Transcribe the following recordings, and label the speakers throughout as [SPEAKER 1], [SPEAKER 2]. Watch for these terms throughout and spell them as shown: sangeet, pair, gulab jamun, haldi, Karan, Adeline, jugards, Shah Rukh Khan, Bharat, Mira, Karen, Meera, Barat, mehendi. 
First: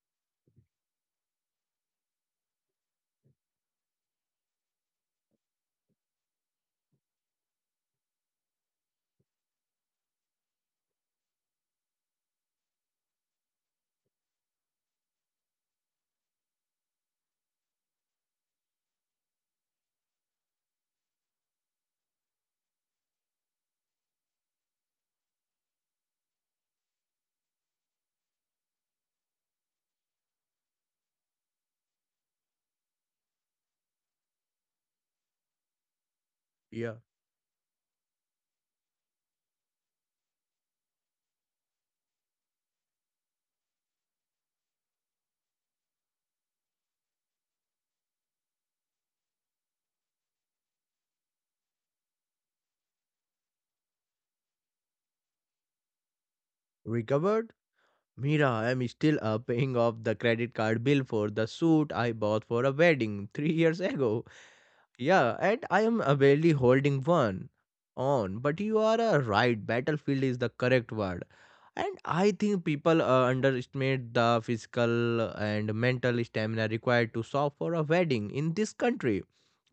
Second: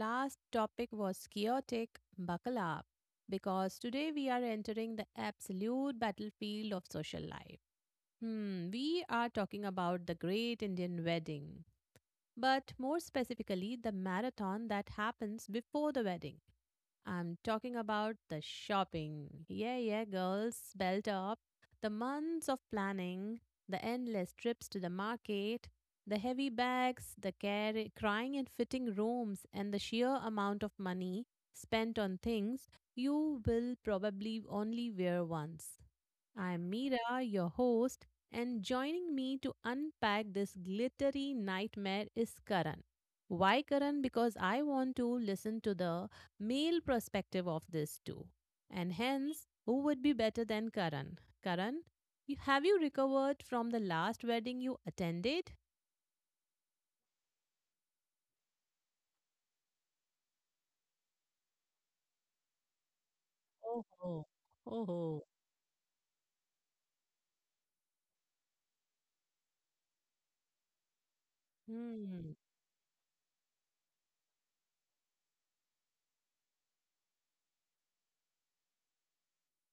[SPEAKER 1] last topic was chaotic, buckle up because today we are entering the absolute battlefield of social life. We are talking about the great Indian wedding, but more specifically, the marathon that happens before the wedding. I'm talking about the shopping. Yeah, yeah, girls, belt up. The months of planning, the endless trips to the market, the heavy bags, the care, crying and fitting rooms, and the sheer amount of money spent on things you will probably only wear once. I'm
[SPEAKER 2] Yeah.
[SPEAKER 1] Meera, your host, and joining me to unpack this glittery nightmare is Karan. Why Karan? Because I want to listen to the male perspective of this too. And hence, who would be better than Karan? Karan, have you recovered from the last wedding you attended?
[SPEAKER 2] Recovered? Mira, I'm still paying off the credit card bill for the suit I bought for a wedding 3 years
[SPEAKER 1] Oh,
[SPEAKER 2] ago.
[SPEAKER 1] oh, oh.
[SPEAKER 2] Yeah, and I am barely holding one on. But you are right, battlefield is the correct word. And I
[SPEAKER 1] Hmm.
[SPEAKER 2] think people underestimate the physical and mental stamina required to solve for a wedding in this country.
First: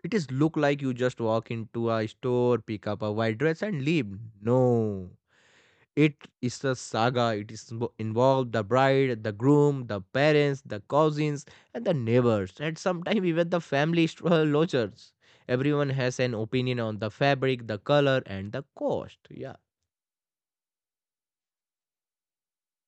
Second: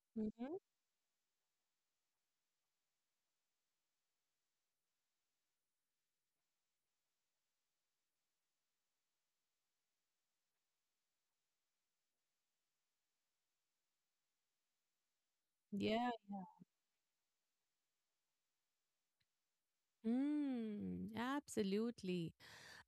[SPEAKER 2] It is look
[SPEAKER 1] Hmm.
[SPEAKER 2] like you just walk into a store, pick up a white dress, and leave. No. It is a saga. It is involved the bride, the groom, the parents, the cousins, and the neighbors, and sometimes even the family lodgers. Everyone
[SPEAKER 1] Yeah.
[SPEAKER 2] has an opinion on the fabric, the color, and the cost. Yeah.
[SPEAKER 1] Hmm. Absolutely.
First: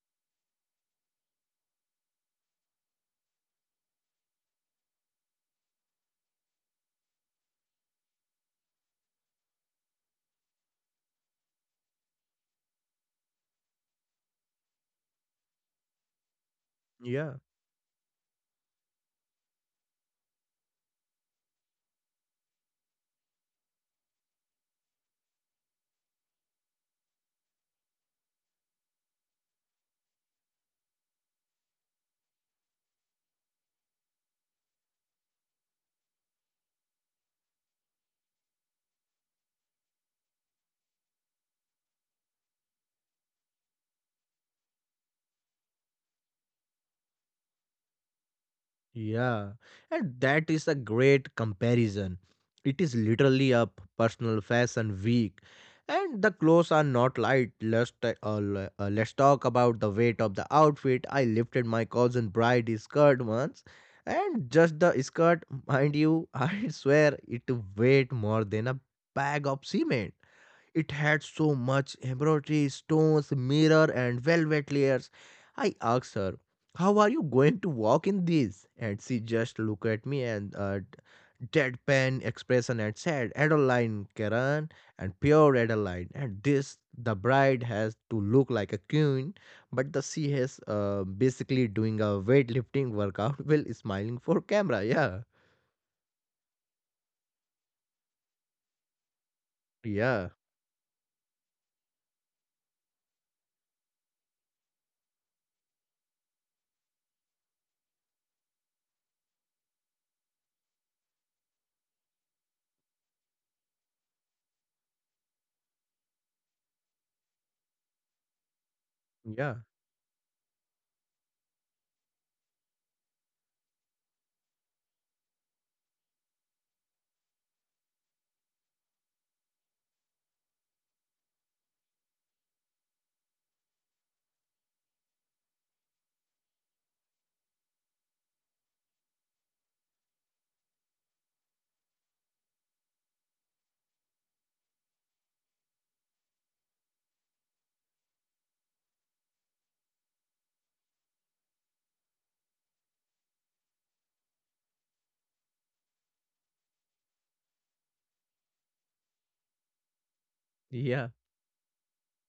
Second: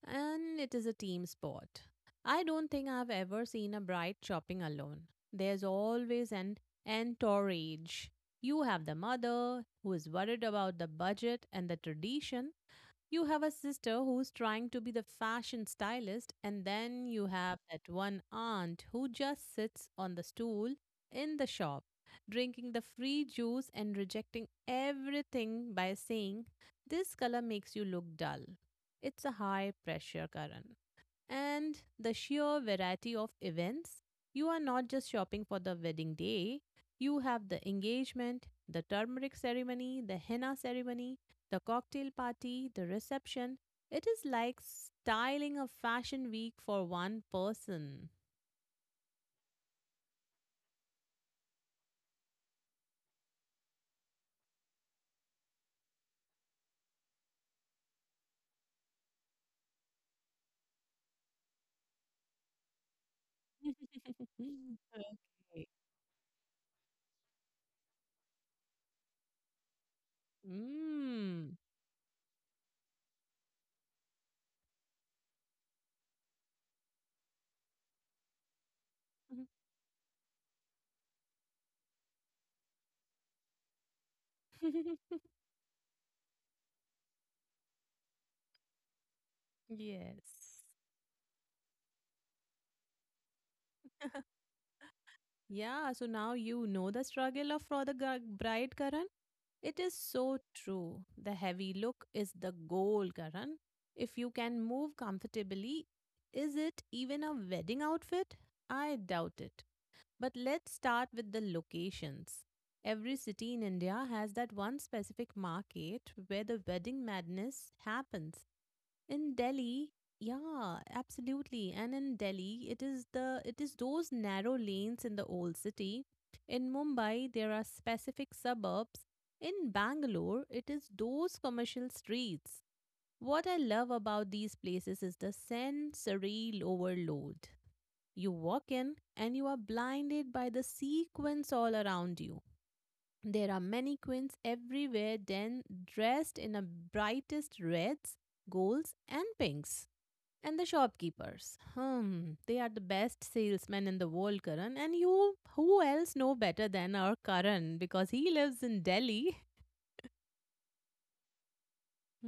[SPEAKER 1] And it is a team sport. I don't think I've ever seen a bride shopping alone. There's always an entourage. You have the mother who is worried about the budget and the tradition, you have a sister who's trying to be the fashion stylist, and then you
[SPEAKER 2] Yeah.
[SPEAKER 1] have that one aunt who just sits on the stool in the shop, drinking the free juice and rejecting everything by saying, "This color makes you look dull." It's a high pressure current. And the sheer variety of events, you are not just shopping for the wedding day, you have the engagement, the turmeric ceremony, the henna ceremony, the cocktail party, the reception, it is like styling a fashion week for one person.
[SPEAKER 2] Yeah, and that is a great comparison. It is literally a personal fashion week, and the clothes are not light. Let's talk about the weight of the outfit. I lifted my cousin bride's skirt once, and just the skirt,
[SPEAKER 1] Okay.
[SPEAKER 2] mind you, I swear it weighed more than a bag of cement. It had so
[SPEAKER 1] Mm.
[SPEAKER 2] much embroidery, stones, mirror, and velvet layers. I asked her, How are you going to walk in these? And she just looked at me and deadpan expression and said, Adeline, Karen, and pure Adeline. And this, the bride has to look like a queen, but the she has
[SPEAKER 1] Yes.
[SPEAKER 2] basically doing a weightlifting workout while smiling for camera. Yeah,
[SPEAKER 1] Yeah, so now you know the struggle of for the bride, Karan. It is
[SPEAKER 2] yeah,
[SPEAKER 1] so true. The heavy look is the goal, Karan. If you can move comfortably, is it even a wedding outfit? I doubt it. But let's start with the locations. Every city in India has that one specific market where the wedding madness happens. In
[SPEAKER 2] yeah,
[SPEAKER 1] Delhi, yeah, absolutely. And in Delhi, it is those narrow lanes in the old city. In Mumbai, there are specific suburbs. In Bangalore, it is those commercial streets. What I love about these places is the sensory overload. You walk in and you are blinded by the sequins all around you. There are many queens everywhere, then dressed in the brightest reds, golds, and pinks. And the shopkeepers. They are the best salesmen in the world, Karan. And you, who else know better than our Karan because he lives in Delhi?
[SPEAKER 2] yeah.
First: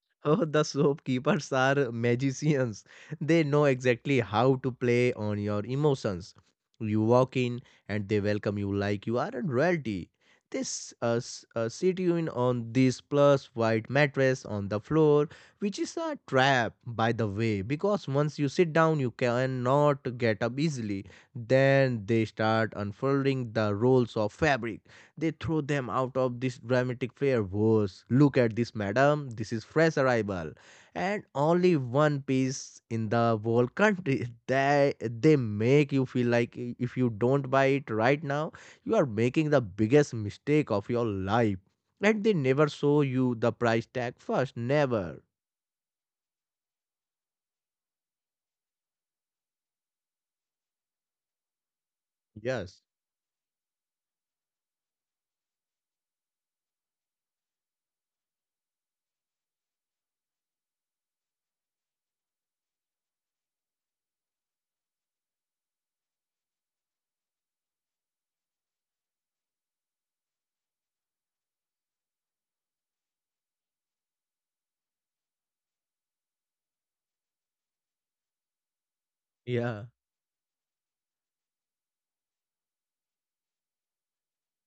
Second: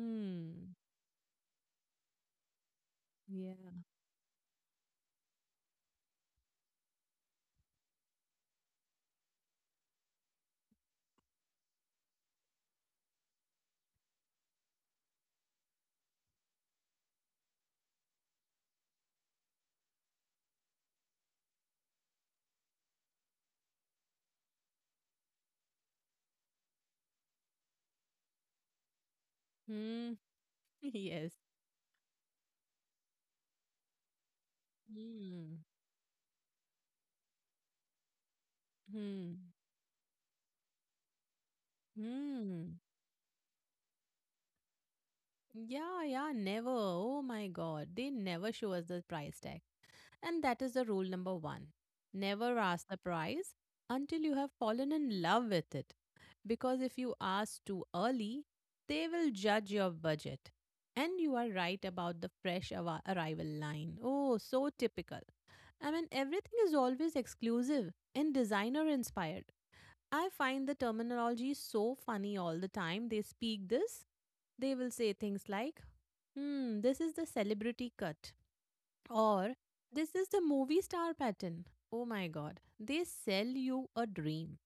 [SPEAKER 2] Oh, the shopkeepers are magicians. They know
[SPEAKER 1] yeah.
[SPEAKER 2] exactly how to play on your emotions. You walk in and they welcome you like you are a royalty. They sit you in on this plush white mattress on the floor, which is a trap, by the way, because once you sit down, you cannot get up easily. Then they start unfolding the rolls of fabric, they throw them out of this dramatic fair was, look at this madam, this is fresh
[SPEAKER 1] Hmm,
[SPEAKER 2] arrival. And
[SPEAKER 1] yes.
[SPEAKER 2] only one piece in the whole country. They
[SPEAKER 1] Hmm,
[SPEAKER 2] make you feel like if you don't buy it right now, you are
[SPEAKER 1] hmm,
[SPEAKER 2] making the biggest mistake of your life. And they never
[SPEAKER 1] hmm.
[SPEAKER 2] show you the price tag first. Never.
[SPEAKER 1] Yeah, yeah, never. Oh my God. They never show us the price tag. And that is the rule number one. Never
[SPEAKER 2] Yes.
[SPEAKER 1] ask the price until you have fallen in love with it. Because if you ask too early, they will judge your budget. And you are right about the fresh arrival line. Oh, so typical. I mean, everything is always exclusive and designer inspired. I find the terminology so funny all the time. They speak this They will say things like "This is the celebrity cut." Or
[SPEAKER 2] Yeah.
[SPEAKER 1] "This is the movie star pattern." Oh my god. They sell you a dream.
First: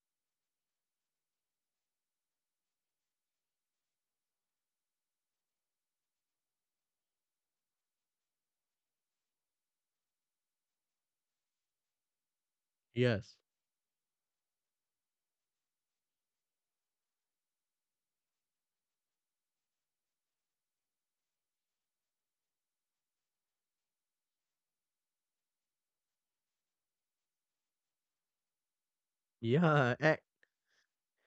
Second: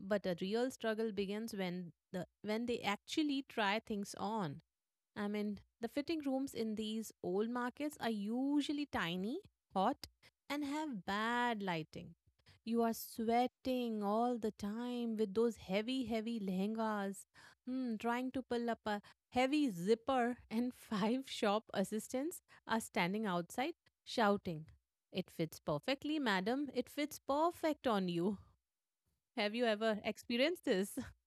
[SPEAKER 1] But a real struggle begins when they actually try things on. I mean, the fitting rooms in these old markets are usually tiny, hot, and have bad lighting. You are
[SPEAKER 2] Yes.
[SPEAKER 1] sweating all the time with those heavy, heavy lehengas, hmm, trying to pull up a heavy zipper, and five shop assistants are standing outside shouting, "It fits perfectly, madam, it fits perfect on you." Have you
[SPEAKER 2] Yeah.
[SPEAKER 1] ever experienced this?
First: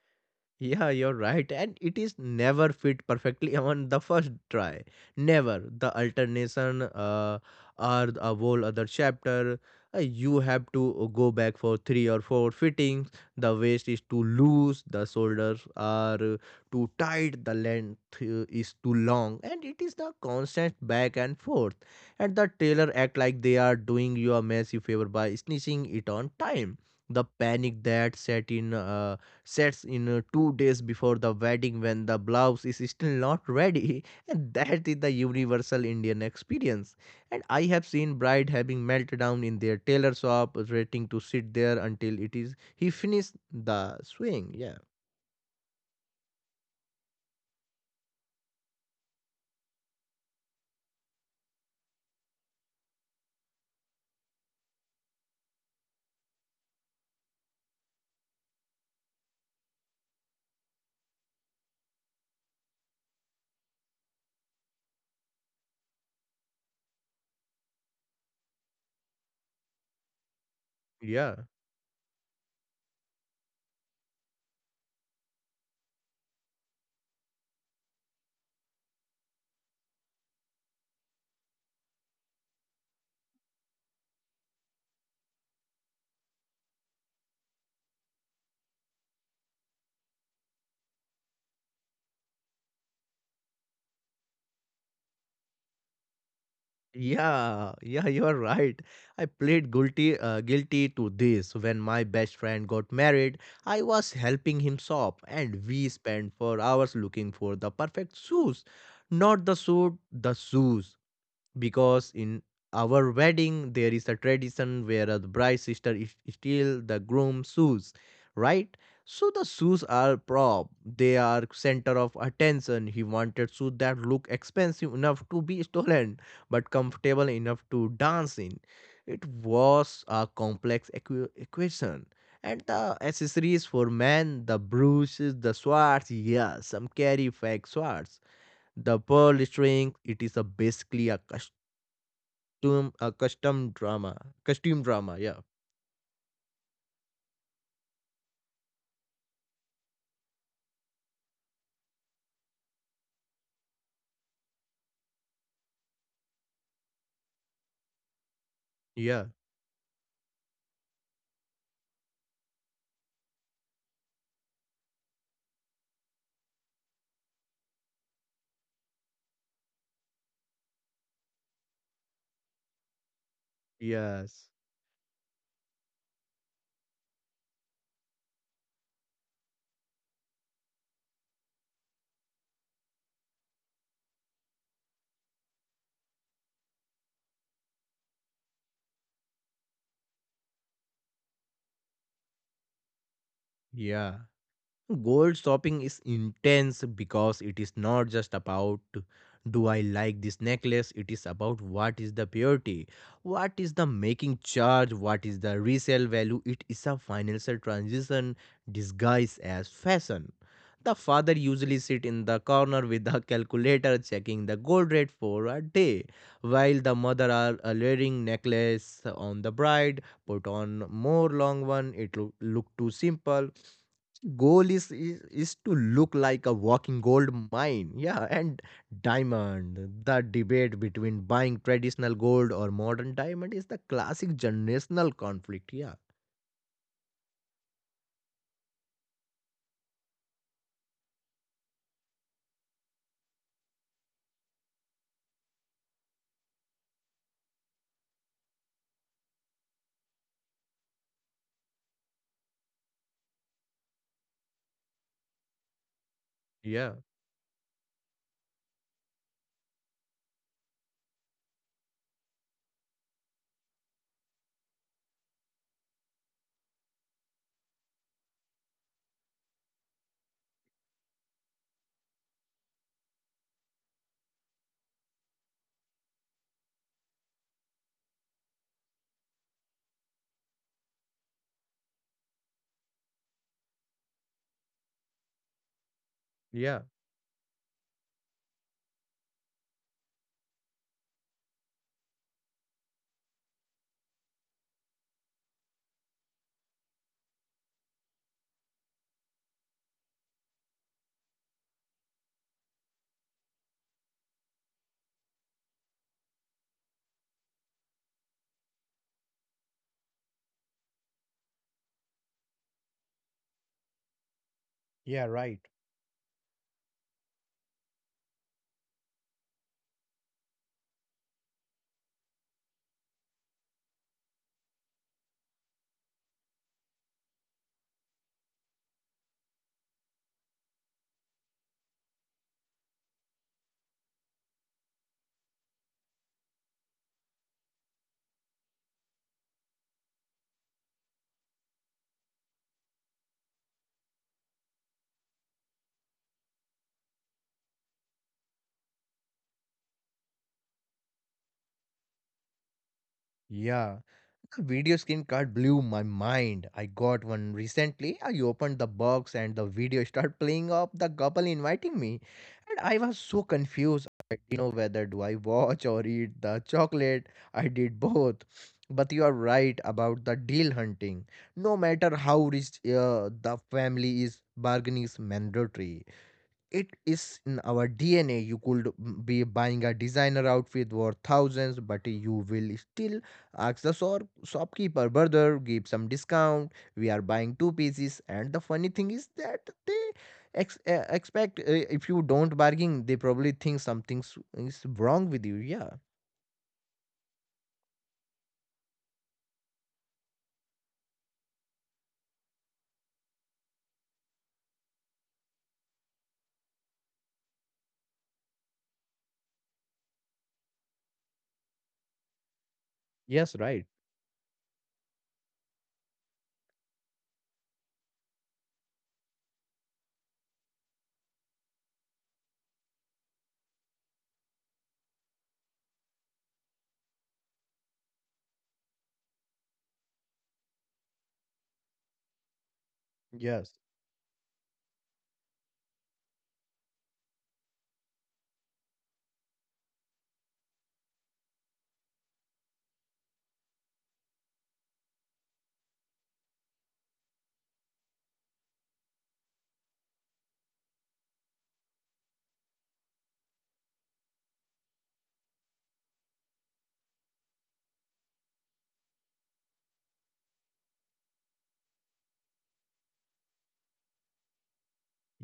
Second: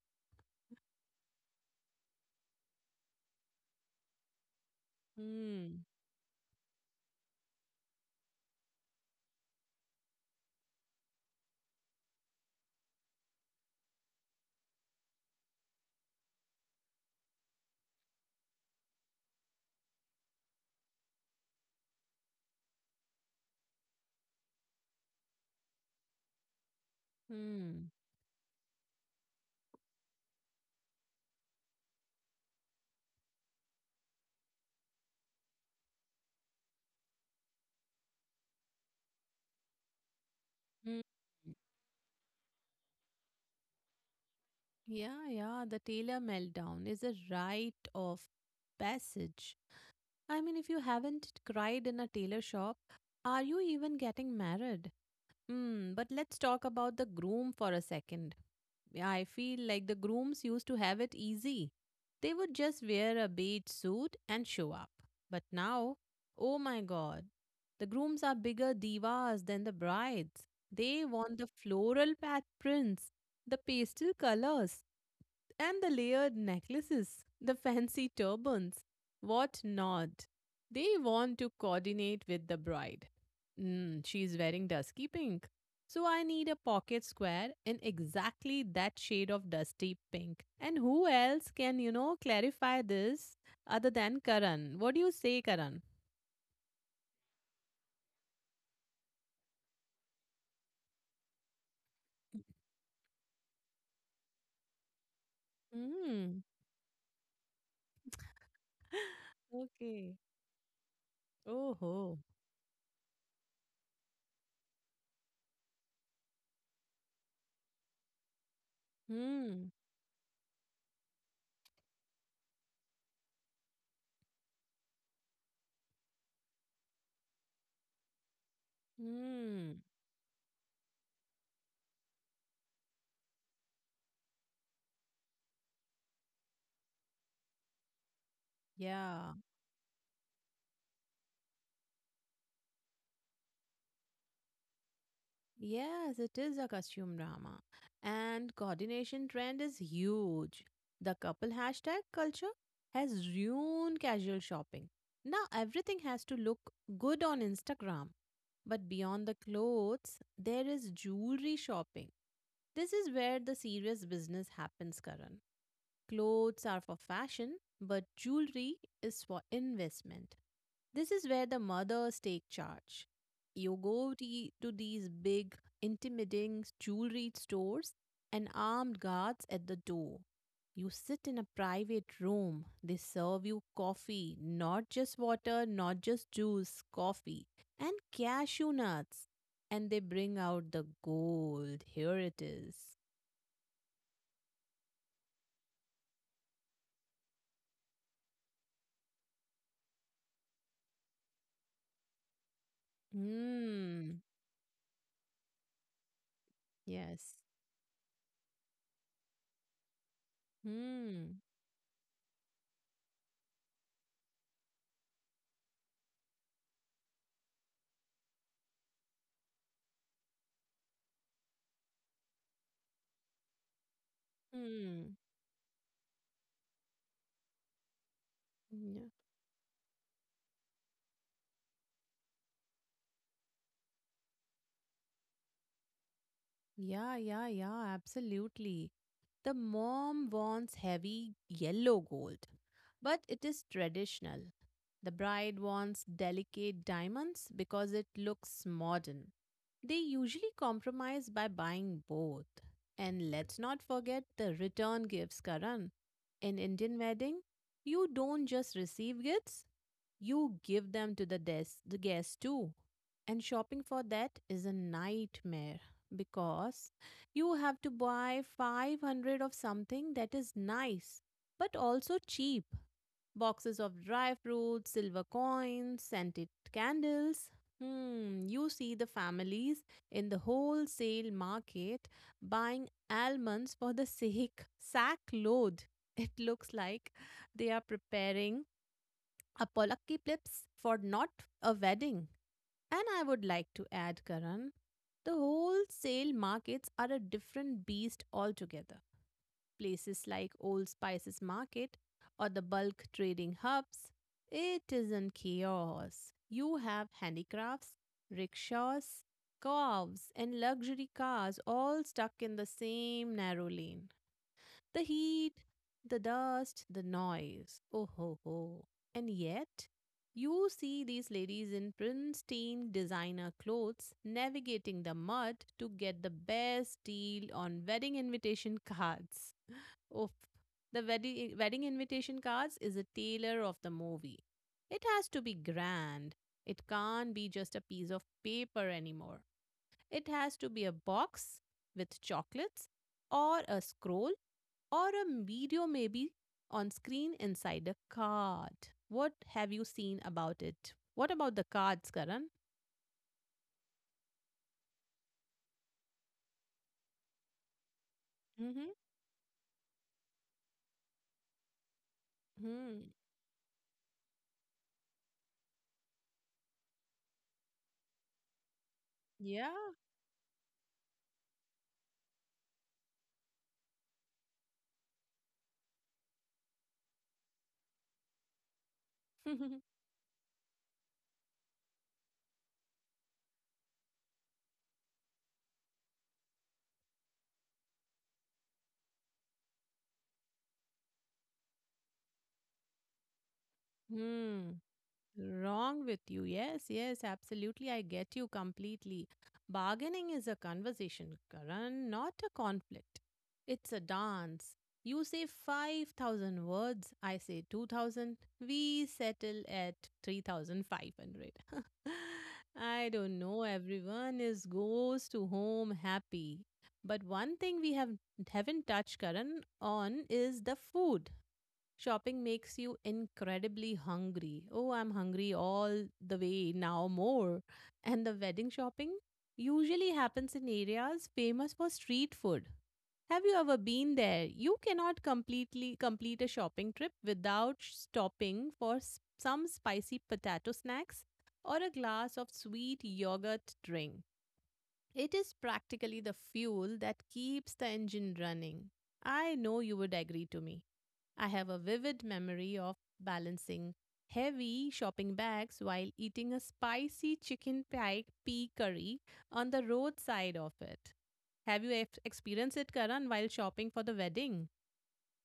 [SPEAKER 2] Yeah, you're right. And it is never fit perfectly on the first try. Never.
[SPEAKER 1] Hmm.
[SPEAKER 2] The alternation or a whole other chapter. You have to go back for three or four fittings. The waist is too loose. The shoulders are too tight. The length is too long. And it is the constant back and forth. And the tailor act like they are doing you a massive favor by snitching it on time. The panic
[SPEAKER 1] Hmm.
[SPEAKER 2] that set in. Uh, sets in 2 days before the wedding when the blouse is still not ready. And that is the universal Indian experience, and I have seen bride having meltdown in their tailor shop
[SPEAKER 1] Hmm.
[SPEAKER 2] waiting to sit there until it is he finished the swing. Yeah
[SPEAKER 1] Yeah, yeah. The Taylor meltdown is a rite of passage. I mean, if you haven't cried in a tailor shop, are you even getting married? Mm, but let's talk about the groom for a second. Yeah, I feel like the grooms used to have it easy. They would just wear a beige suit and show up. But now, oh my god, the grooms are bigger divas than the brides. They
[SPEAKER 2] yeah
[SPEAKER 1] want the floral pat prints, the pastel colors. And the layered necklaces, the fancy turbans, what not? They want to coordinate with the bride. Mm, she's wearing dusky pink. So I need a pocket square in exactly that shade of dusty pink. And who else can, you know, clarify this other than Karan? What do you say, Karan?
[SPEAKER 2] Yeah, yeah, you are right. I played guilty to this when my best friend got married. I was helping him shop and we spent
[SPEAKER 1] Hmm.
[SPEAKER 2] 4 hours looking for the perfect shoes. Not the suit,
[SPEAKER 1] Okay.
[SPEAKER 2] the shoes,
[SPEAKER 1] Oh
[SPEAKER 2] because
[SPEAKER 1] ho.
[SPEAKER 2] in our wedding there is a tradition where the bride's sister is steal the groom's shoes, right? So the
[SPEAKER 1] Hmm.
[SPEAKER 2] shoes are prop, they are center of attention. He wanted shoes that look expensive enough to be stolen but comfortable enough to dance in. It
[SPEAKER 1] Hmm.
[SPEAKER 2] was a complex equation. And the accessories for men, the brooches, the swords, yeah, some carry fake swords, the
[SPEAKER 1] Yeah.
[SPEAKER 2] pearl string, it is a basically a custom drama, costume drama. Yeah,
[SPEAKER 1] Yes, it is a costume drama. And coordination trend is huge. The couple hashtag culture has ruined casual shopping. Now everything has to look good on Instagram. But
[SPEAKER 2] yeah.
[SPEAKER 1] beyond the clothes, there is jewelry shopping. This is where the serious business happens, Karan. Clothes are for fashion, but jewelry is for investment. This is where the mothers take charge. You go
[SPEAKER 2] Yes.
[SPEAKER 1] to these big, intimidating jewelry stores and armed guards at the door. You sit in a private room. They serve you coffee, not just water, not just juice, coffee, and cashew nuts. And they bring out the gold. Here it is.
[SPEAKER 2] Yeah. Gold shopping is intense because it is not just about, do I like this necklace, it is about what is the purity, what is the
[SPEAKER 1] Hmm.
[SPEAKER 2] making charge, what is the resale value. It is a
[SPEAKER 1] Yes.
[SPEAKER 2] financial transition disguised as fashion. The father
[SPEAKER 1] Hmm.
[SPEAKER 2] usually sit in the corner with the calculator checking the gold rate for a day, while the mother are layering necklace on the bride, put on more long one, it look, look too simple, goal is,
[SPEAKER 1] Hmm.
[SPEAKER 2] is is to look like a walking gold mine, yeah. And
[SPEAKER 1] Yeah.
[SPEAKER 2] diamond, the debate between buying traditional gold or modern diamond is the classic generational conflict, yeah,
[SPEAKER 1] Yeah, yeah, yeah, absolutely. The mom wants heavy yellow gold, but it is traditional. The bride wants delicate diamonds because it looks modern. They usually compromise by buying both. And let's not forget the return gifts, Karan. In
[SPEAKER 2] yeah,
[SPEAKER 1] Indian wedding, you don't just receive gifts, you give them to the the guests too. And shopping for that is a nightmare because you have to buy 500 of something that is nice but also cheap. Boxes of dry fruits, silver coins, scented candles. Hmm, you see the families in the wholesale market buying almonds for the sake sack load. It looks
[SPEAKER 2] yeah.
[SPEAKER 1] like they are preparing Apolakki plips for not a wedding. And I would like to add, Karan, the wholesale markets are a different beast altogether. Places like Old Spices Market or the bulk trading hubs, it isn't chaos. You have handicrafts, rickshaws, cows, and luxury cars all stuck in the same narrow lane. The
[SPEAKER 2] Yeah,
[SPEAKER 1] heat,
[SPEAKER 2] right.
[SPEAKER 1] the dust, the noise. Oh ho ho. And yet, you see these ladies in pristine designer clothes navigating the mud to get the best deal on wedding invitation cards. Oof. The wedding invitation cards is a tailor of the movie. It has to be grand. It can't be just a piece of paper anymore. It has to be a box with chocolates, or a scroll, or a video maybe on screen inside a card. What have you seen about it? What about the cards, Karan?
[SPEAKER 2] Yeah. The video skin card blew my mind. I got one recently. I opened the
[SPEAKER 1] Mm-hmm.
[SPEAKER 2] box and the video started playing up the couple inviting me. And I
[SPEAKER 1] Hmm.
[SPEAKER 2] was so confused. I didn't know whether do I watch or eat the chocolate. I did both. But you are
[SPEAKER 1] Yeah.
[SPEAKER 2] right about the deal hunting. No matter how rich the family is, bargaining is mandatory. It is in our DNA. You could mm, be buying a designer outfit worth thousands, but you will still ask the shopkeeper, brother, give some discount. We are buying two pieces. And the funny thing is that they expect, if you don't bargain, they probably think something
[SPEAKER 1] Hmm.
[SPEAKER 2] is wrong with you. Yeah.
[SPEAKER 1] Wrong with you. Yes, yes, absolutely. I get you completely. Bargaining is a conversation, Karan, not a conflict. It's a dance. You say 5,000 words, I say 2,000. We settle at 3,500. I don't
[SPEAKER 2] Yes,
[SPEAKER 1] know,
[SPEAKER 2] right.
[SPEAKER 1] everyone is goes to home happy. But one thing we haven't touched Karan on is the food. Shopping makes you incredibly hungry. Oh, I'm hungry all the way, now more. And the wedding shopping usually happens in areas famous for street food. Have you ever
[SPEAKER 2] Yes.
[SPEAKER 1] been there? You cannot completely complete a shopping trip without stopping for some spicy potato snacks or a glass of sweet yogurt drink. It is practically the fuel that keeps the engine running. I know you would agree to me. I have a vivid memory of balancing heavy shopping bags while eating a spicy chicken pie pea curry on the roadside of it. Have you experienced it, Karan, while shopping for the wedding?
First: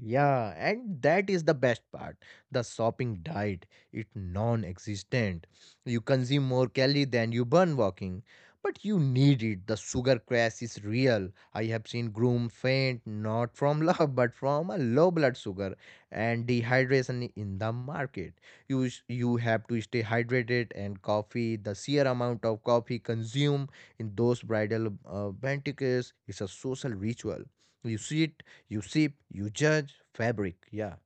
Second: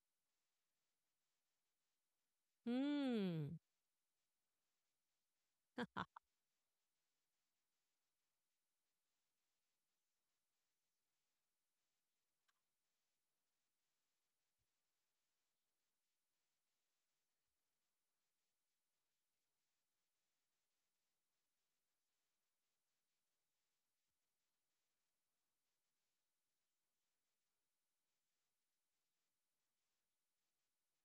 [SPEAKER 2] Yeah, and that is the best part. The shopping
[SPEAKER 1] Hmm.
[SPEAKER 2] diet, it non-existent. You consume more calorie than you burn walking, but you need it. The sugar crash is real. I have seen groom faint not from love but from a low blood sugar and dehydration in the market. You have to stay hydrated and coffee. The sheer amount of coffee consumed in those bridal banquets is a social ritual. You sit you sip, you judge fabric. Yeah.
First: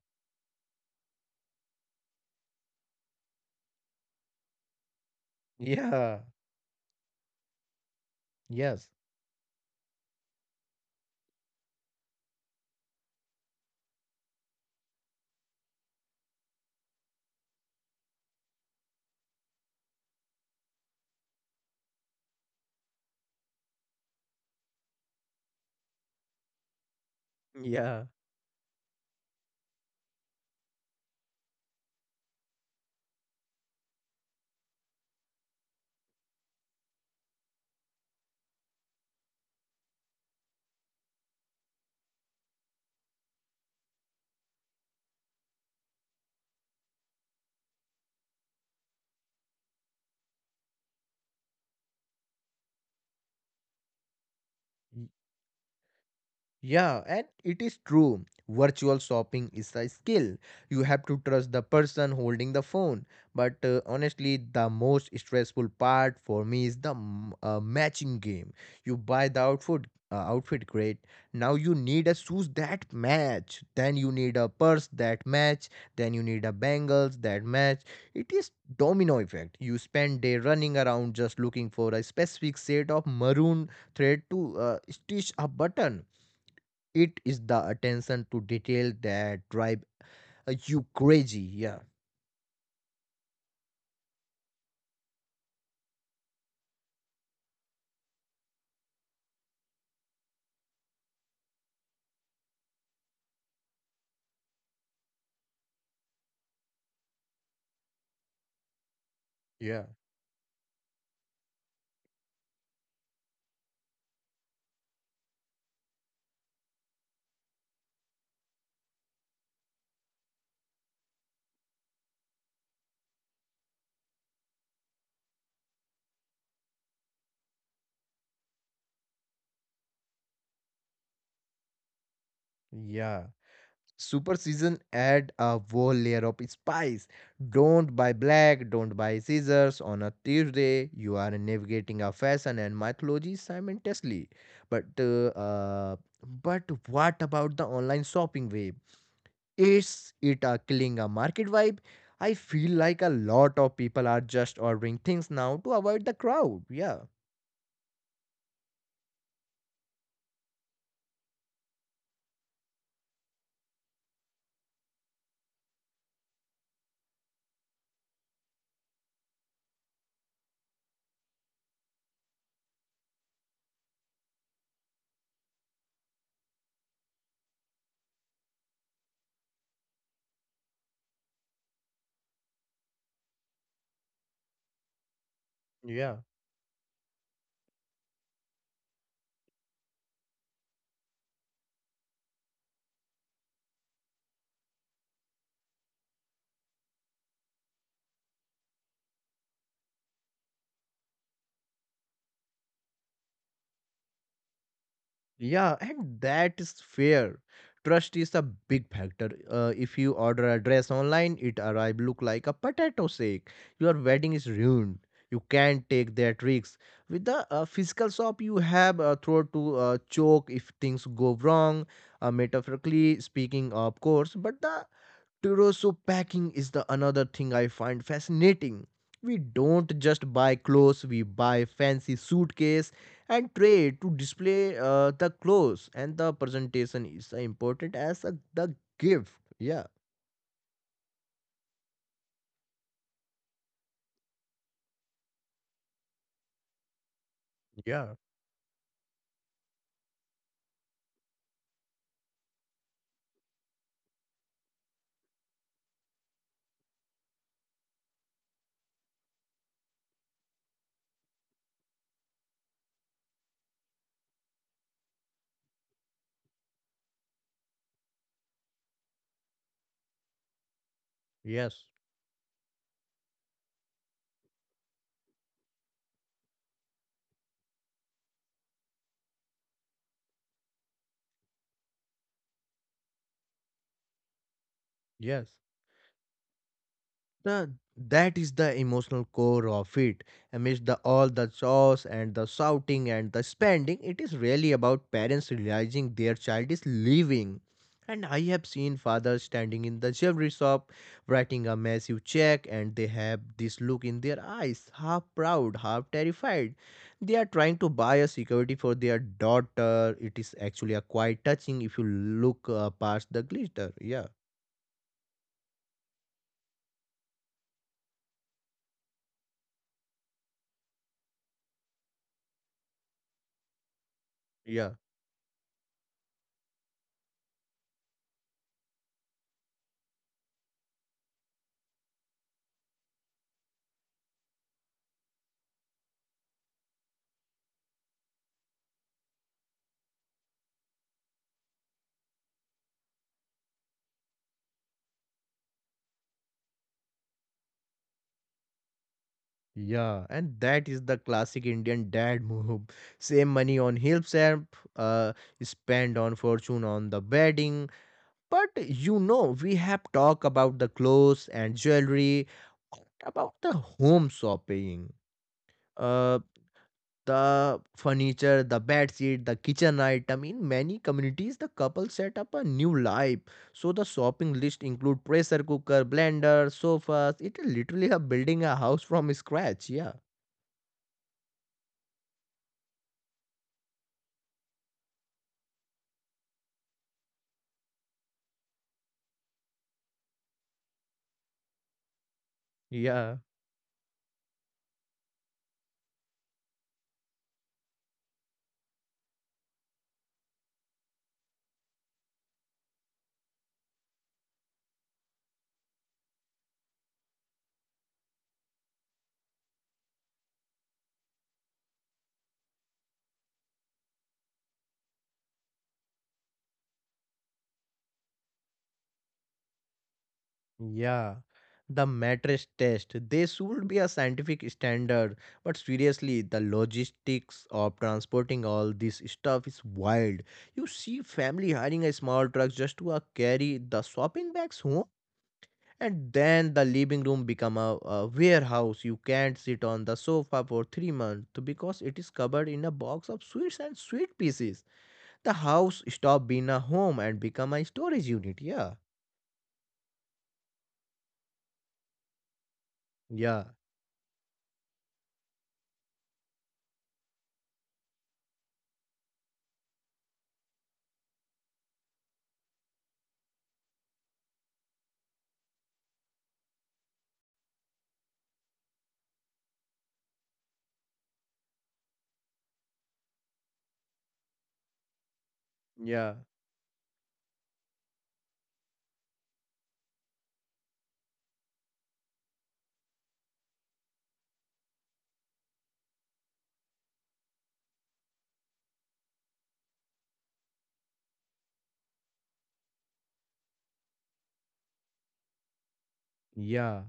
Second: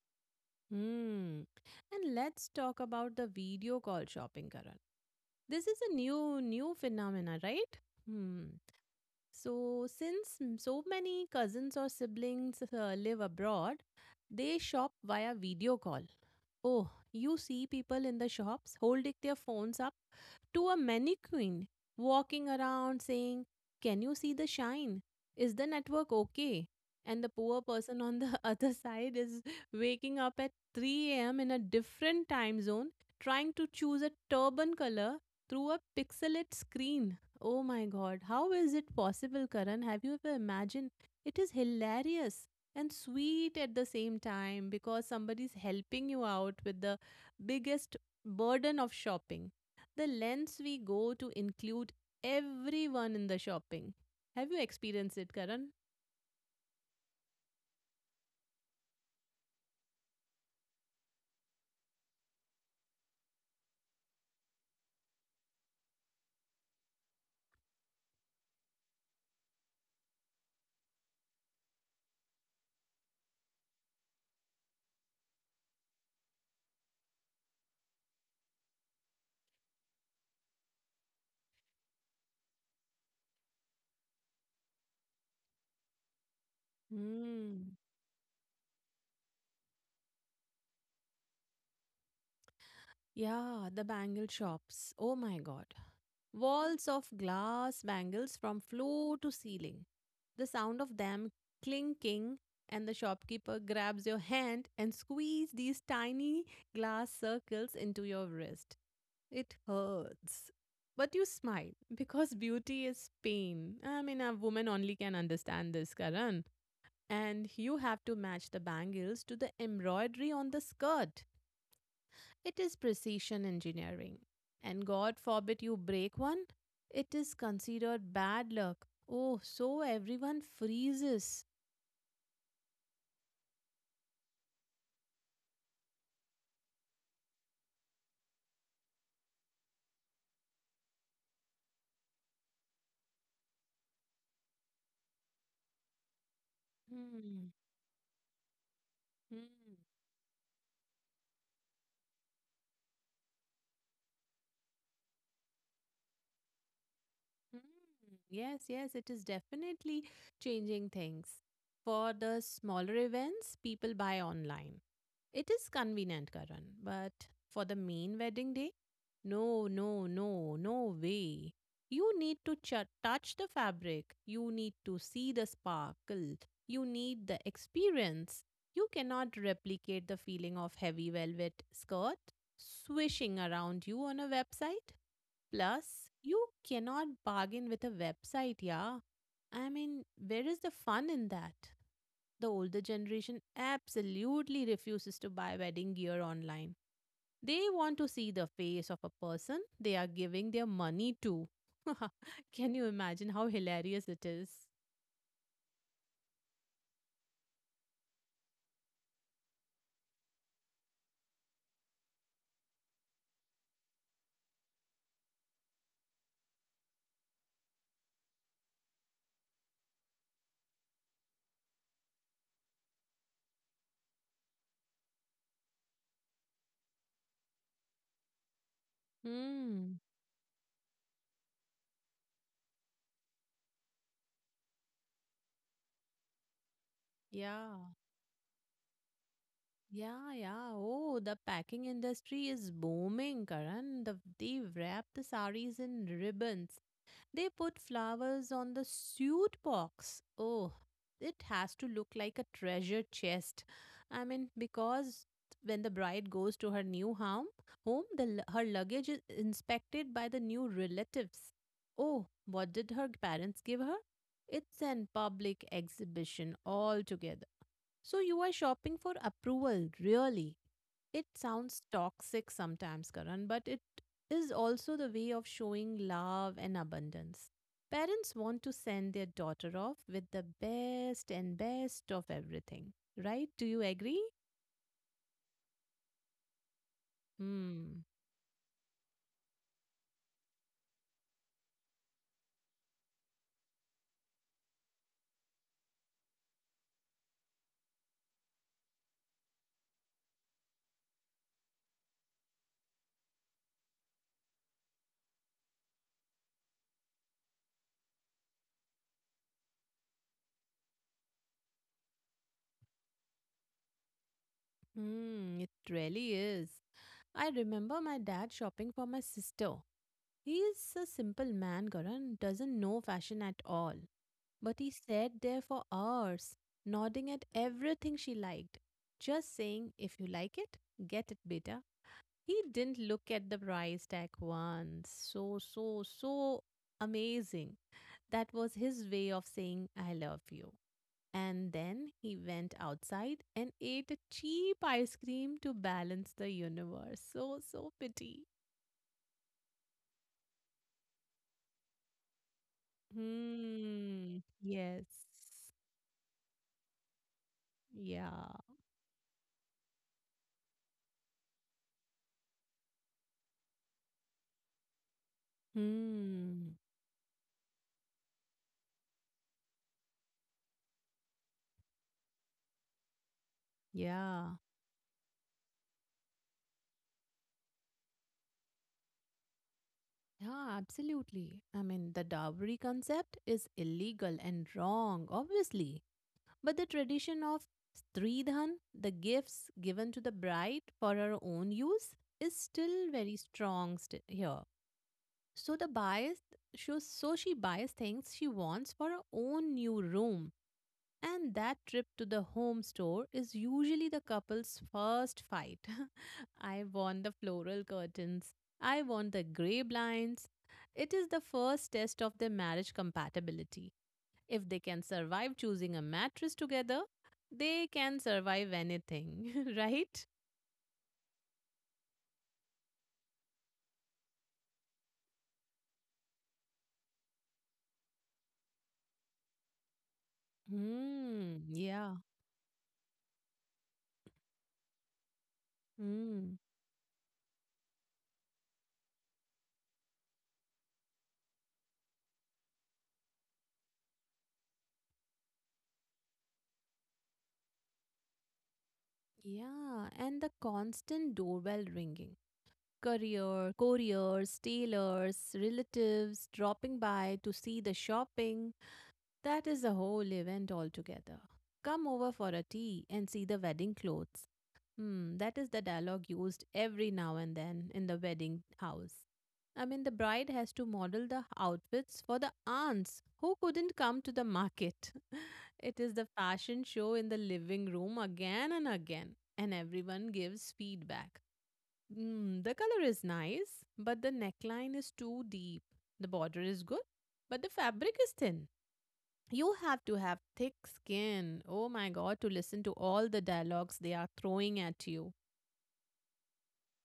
[SPEAKER 1] Hmm. And let's talk about the video call shopping, Karan. This is a
[SPEAKER 2] Yeah.
[SPEAKER 1] new phenomena, right? Hmm.
[SPEAKER 2] Yes.
[SPEAKER 1] So since so many cousins or siblings live abroad, they shop via video call. Oh, you see people in the shops holding their phones up to a mannequin walking around saying, "Can you see the shine? Is the network okay?" And the poor person
[SPEAKER 2] Yeah.
[SPEAKER 1] on the other side is waking up at 3 a.m. in a different time zone trying to choose a turban color through a pixelate screen. Oh my god, how is it possible, Karan? Have you ever imagined? It is hilarious and sweet at the same time because somebody's helping you out with the biggest burden of shopping the lengths we go to include everyone in the shopping. Have you experienced it, Karan?
[SPEAKER 2] Yeah, and it is true. Virtual shopping is a skill. You have to trust the person holding the phone. But honestly, the most stressful part for me is the matching game. You buy the outfit, outfit great. Now you need a shoes that match. Then you need a purse that match. Then you need a bangles that match. It is domino effect. You spend day running around just looking for a specific set of maroon thread to stitch a button. It is the
[SPEAKER 1] Mm.
[SPEAKER 2] attention to detail that drive you crazy. Yeah,
[SPEAKER 1] Yeah, the bangle shops. Oh my god. Walls of glass bangles from floor to ceiling. The sound of them clinking, and the shopkeeper grabs your hand and squeeze these tiny glass circles into your wrist. It
[SPEAKER 2] yeah,
[SPEAKER 1] hurts. But you smile because beauty is pain. I mean, a woman only can understand this, Karan. And you have to match the bangles to the embroidery on the skirt. It is precision engineering. And God forbid you break one, it is considered bad luck. Oh, so everyone freezes.
[SPEAKER 2] yeah. Super season add a whole layer of spice. Don't buy black, don't buy scissors on a Tuesday. You are navigating a fashion and mythology simultaneously. But uh, uh, but what
[SPEAKER 1] Hmm.
[SPEAKER 2] about the online shopping wave?
[SPEAKER 1] Hmm.
[SPEAKER 2] Is it a killing a market vibe? I feel like a lot of people are just ordering things now to avoid the crowd. Yeah.
[SPEAKER 1] Mm, yes, yes, it is definitely changing things. For the smaller events, people buy online. It is convenient, Karan, but for the main wedding day, no, no, no, no way. You need to touch the fabric, you need to see the sparkle, you need the experience. You cannot replicate the feeling of heavy velvet skirt swishing around you on a website. Plus, you cannot bargain with a website, yeah. I mean, where is the fun in that? The older generation absolutely refuses to buy wedding gear online. They want to see the face of a person they are giving their money to. Can you imagine how hilarious it is?
[SPEAKER 2] Yeah, and that is fair. Trust is a big factor. If you order a dress online, it arrive look like a potato sack. Your wedding is ruined. You can't take their tricks. With the physical shop, you have a throat to choke if things go wrong, metaphorically speaking, of course. But the Tiroso packing is the another thing I find fascinating. We don't
[SPEAKER 1] Hmm.
[SPEAKER 2] just buy clothes, we buy fancy suitcase and tray to display the clothes, and the presentation is
[SPEAKER 1] Yeah.
[SPEAKER 2] important as a, the gift. Yeah.
[SPEAKER 1] Yeah, yeah. Oh, the packing industry is booming, Karan. They wrap the saris in ribbons. They put
[SPEAKER 2] Yeah.
[SPEAKER 1] flowers on the suit box. Oh, it has to look like a treasure chest. I mean, because when the bride goes to her new home, her luggage is inspected by the new relatives. Oh, what did her parents give her? It's an public exhibition altogether. So you are shopping for approval, really. It
[SPEAKER 2] Yes.
[SPEAKER 1] sounds toxic sometimes, Karan, but it is also the way of showing love and abundance. Parents want to send their daughter off with the best and best of everything, right? Do you agree?
[SPEAKER 2] Yes. The,
[SPEAKER 1] Hmm.
[SPEAKER 2] that is the emotional core of it. Amidst the all the chores and the shouting and the spending, it is really about parents realizing their child is leaving. And I have seen fathers standing in the jewelry shop, writing a massive check, and they have this look in their eyes, half proud, half terrified. They are trying to buy a security for their daughter. It is actually a quite touching if you look past the glitter. Yeah,
[SPEAKER 1] Hmm, it really is. I remember my dad shopping for my sister. He is a simple man, Karan, doesn't know fashion at all. But
[SPEAKER 2] yeah.
[SPEAKER 1] he sat there for hours, nodding at everything she liked, just saying, "If you like it, get it, beta." He didn't look at the price tag once. So amazing. That was his way of saying, "I love you." And then he went outside and ate a cheap ice cream to balance the universe. So, so pity.
[SPEAKER 2] Yeah, and that is the classic Indian dad move. Save money on
[SPEAKER 1] Hmm.
[SPEAKER 2] himself,
[SPEAKER 1] Yes.
[SPEAKER 2] uh, spend on fortune on the wedding.
[SPEAKER 1] Yeah.
[SPEAKER 2] But you know, we have talked about the clothes and jewelry, what about the home shopping, uh,
[SPEAKER 1] Hmm.
[SPEAKER 2] the furniture, the bed sheet, the kitchen item. In many communities, the couple set up a new life. So the shopping
[SPEAKER 1] Yeah.
[SPEAKER 2] list include pressure cooker, blender, sofas. It's literally a building a house from scratch. Yeah,
[SPEAKER 1] Yeah, absolutely. I mean, the dowry concept is illegal and wrong, obviously. But the tradition of Stridhan, the gifts given to the bride for her own use, is still
[SPEAKER 2] yeah.
[SPEAKER 1] very strong here. So the bias, shows, so she buys things she wants for her own new room, and that trip to the home store is usually the couple's first fight. I want the floral curtains. I want the gray blinds. It is the first test of their marriage compatibility. If they can survive choosing a mattress together, they can survive anything, right?
[SPEAKER 2] Yeah, the mattress test. They should be a scientific standard, but seriously, the logistics of transporting all this stuff is wild. You see
[SPEAKER 1] Hmm,
[SPEAKER 2] family hiring a
[SPEAKER 1] yeah.
[SPEAKER 2] small truck just to carry the shopping bags home, and
[SPEAKER 1] Hmm.
[SPEAKER 2] then the living room become a warehouse. You can't sit on the sofa for 3 months because it is covered in a box of sweets and sweet pieces. The house stop being a home and become a storage unit. Yeah,
[SPEAKER 1] Yeah, and the constant doorbell ringing.
[SPEAKER 2] yeah,
[SPEAKER 1] Courier, couriers, tailors, relatives dropping by to see the shopping. That is a whole event altogether. Come over for a tea and see the wedding clothes. Hmm, that is the dialogue used every now and then in the wedding house. I mean, the bride has to model the outfits for the aunts who couldn't come to the market. It is the
[SPEAKER 2] yeah.
[SPEAKER 1] fashion show in the living room again and again, and everyone gives feedback. Mm, the color is nice, but the neckline is too deep. The border is good, but the fabric is thin. You have to have thick skin. Oh my god, to listen to all the dialogues they are throwing at you.
[SPEAKER 2] Yeah,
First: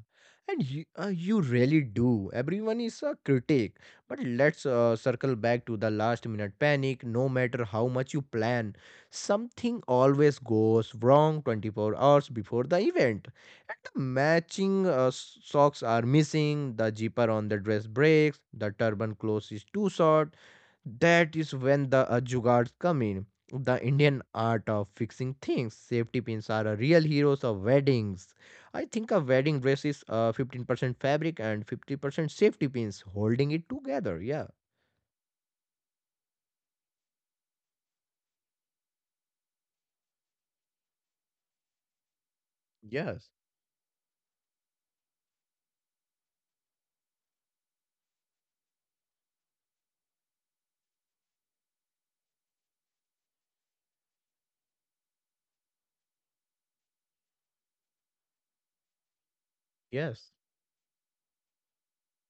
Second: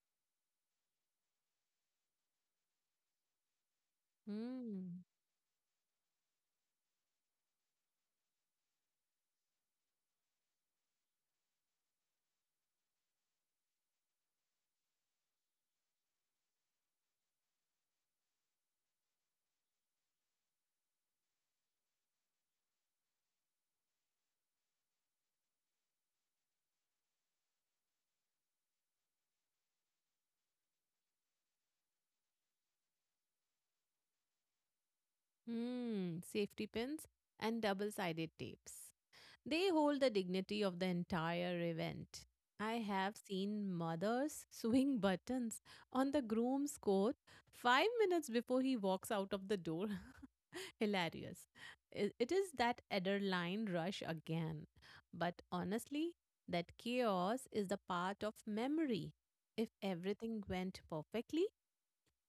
[SPEAKER 2] and you, you really do. Everyone is a critic. But let's
[SPEAKER 1] Mm.
[SPEAKER 2] circle back to the last minute panic. No matter how much you plan, something always goes wrong 24 hours before the event. And the matching socks are missing, the zipper on the dress breaks, the turban close is too short, that is when the jugards come in. The Indian art of fixing things. Safety pins are a real heroes of weddings. I think a wedding dress is 15% fabric and 50% safety pins holding it together. Yeah,
[SPEAKER 1] Mm. Safety pins and double sided tapes. They hold the dignity of the entire event. I have
[SPEAKER 2] yes,
[SPEAKER 1] seen mothers swing buttons on the groom's coat 5 minutes before he walks out of the door. Hilarious. It is that adrenaline rush again. But honestly, that chaos is the part of memory. If
[SPEAKER 2] yes,
[SPEAKER 1] everything went perfectly,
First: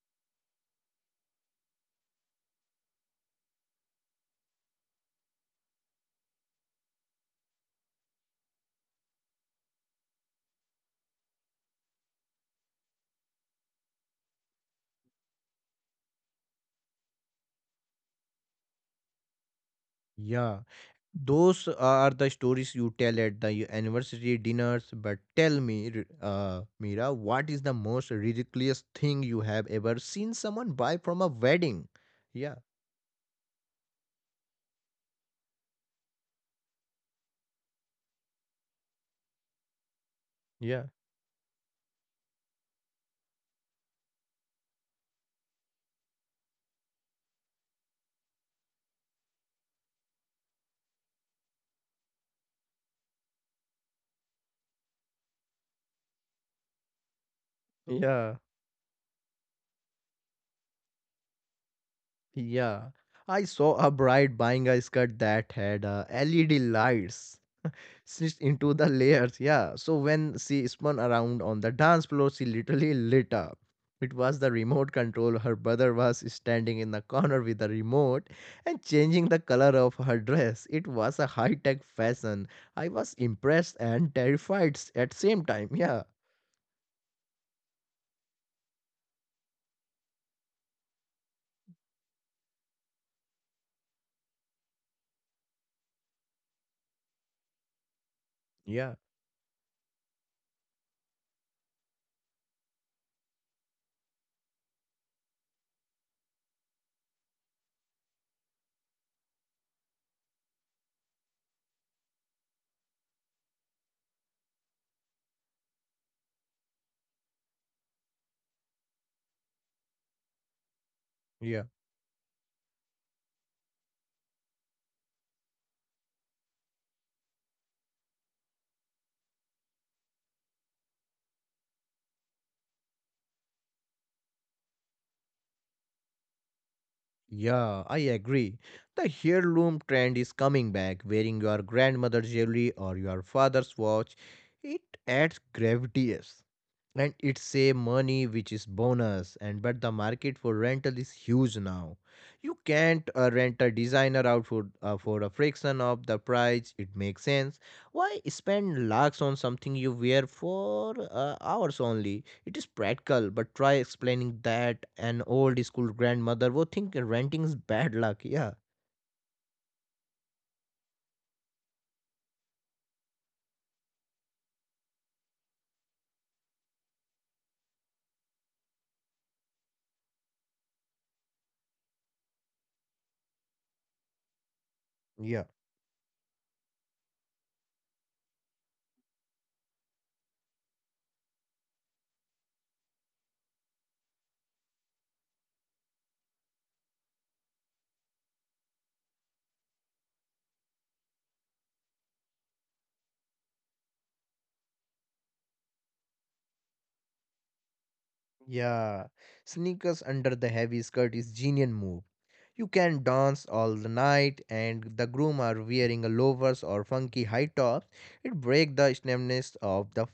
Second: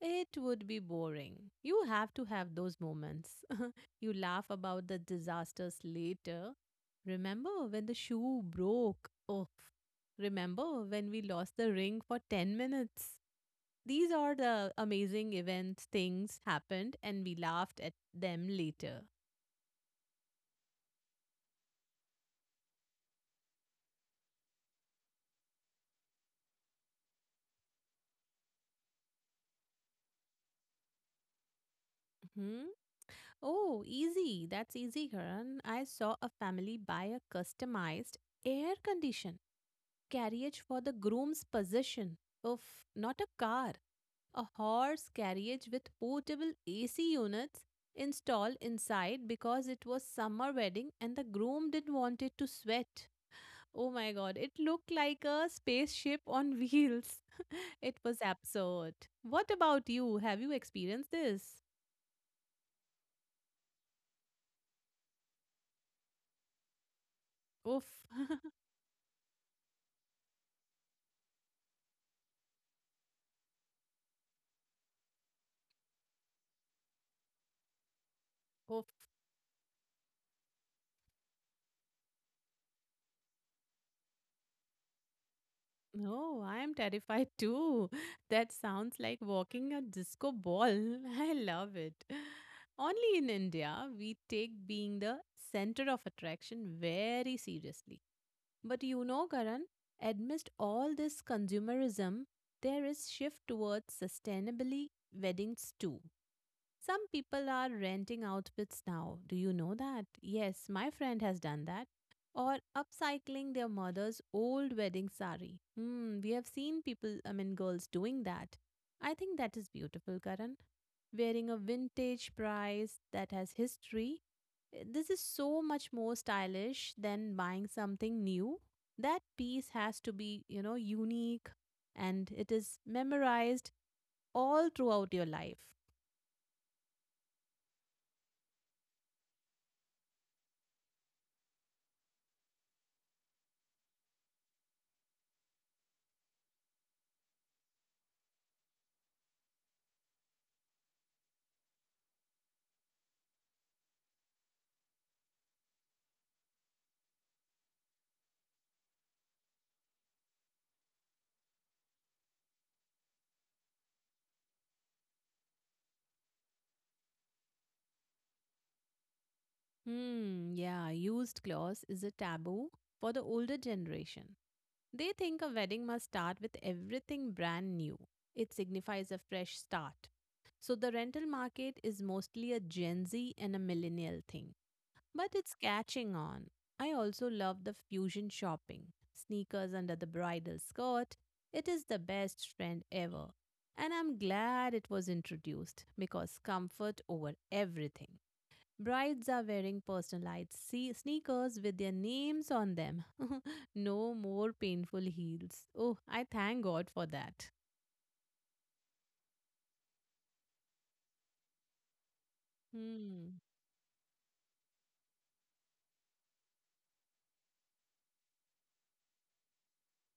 [SPEAKER 1] it would be boring. You have to have those moments. You laugh about the disasters later. Remember when the shoe broke? Oh, remember when we lost the ring for 10 minutes? These are the amazing events, things happened, and we laughed at them later.
[SPEAKER 2] yeah, those are the stories you tell at the anniversary dinners. But tell me, Mira, what is the most ridiculous thing you have ever seen someone buy from a wedding? Yeah,
[SPEAKER 1] Hmm? Oh, easy. That's easy, Karan. I saw a family buy a customized air conditioned carriage for
[SPEAKER 2] yeah.
[SPEAKER 1] the groom's possession. Of not a car, a horse carriage with portable AC units installed inside because it was summer wedding and the groom didn't want it to sweat. Oh my god, it looked like a spaceship on wheels.
[SPEAKER 2] So,
[SPEAKER 1] It was
[SPEAKER 2] Yeah.
[SPEAKER 1] absurd. What about you? Have you experienced this?
[SPEAKER 2] yeah, I saw a bride buying a skirt that had LED lights
[SPEAKER 1] Oof.
[SPEAKER 2] stitched into the layers. Yeah, so when she spun around on the dance floor, she literally lit up. It was the remote control. Her brother was standing in the corner with the remote and
[SPEAKER 1] Oof.
[SPEAKER 2] changing the color of her dress. It was a high-tech fashion. I was impressed and terrified at same time. Yeah,
[SPEAKER 1] No, I am terrified too. That sounds like walking a disco ball. I love it. Only in India, we take being the center of attraction very seriously. But
[SPEAKER 2] yeah,
[SPEAKER 1] you know, Karan, amidst all this consumerism, there is shift towards sustainably weddings too. Some people are renting outfits now. Do you know that? Yes, my friend has done that. Or upcycling their mother's old wedding sari. Hmm, we have seen people, I mean, girls doing that. I think that is beautiful, Karan. Wearing a
[SPEAKER 2] yeah.
[SPEAKER 1] vintage prize that has history. Eh, this is so much more stylish than buying something new. That piece has to be, you know, unique, and it is memorized all throughout your life.
[SPEAKER 2] Yeah, I agree. The heirloom trend is coming back. Wearing your grandmother's jewelry or your father's watch, it adds gravitas, and it's save money which is bonus. And but the market for rental is huge now. You can't rent a designer outfit for a fraction of the price. It makes sense. Why spend lakhs on something you wear for hours only? It is practical, but try explaining that an old school grandmother would think renting is bad luck. Yeah,
[SPEAKER 1] Hmm, yeah, used clause is a taboo for the older generation. They think a wedding must start with everything brand new. It signifies a fresh start. So the rental market is mostly a Gen Z and a millennial thing, but
[SPEAKER 2] yeah.
[SPEAKER 1] it's catching on. I also love the fusion shopping, sneakers under the bridal skirt. It is the best trend ever. And I'm glad it was introduced because comfort over everything. Brides are wearing personalized sneakers with their names on them. No more painful heels. Oh, I thank God for that.
[SPEAKER 2] Yeah, sneakers under the heavy skirt is genius move. You can
[SPEAKER 1] Hmm.
[SPEAKER 2] dance all the night, and the groom are wearing a loafers or funky high tops. It break the stemness of the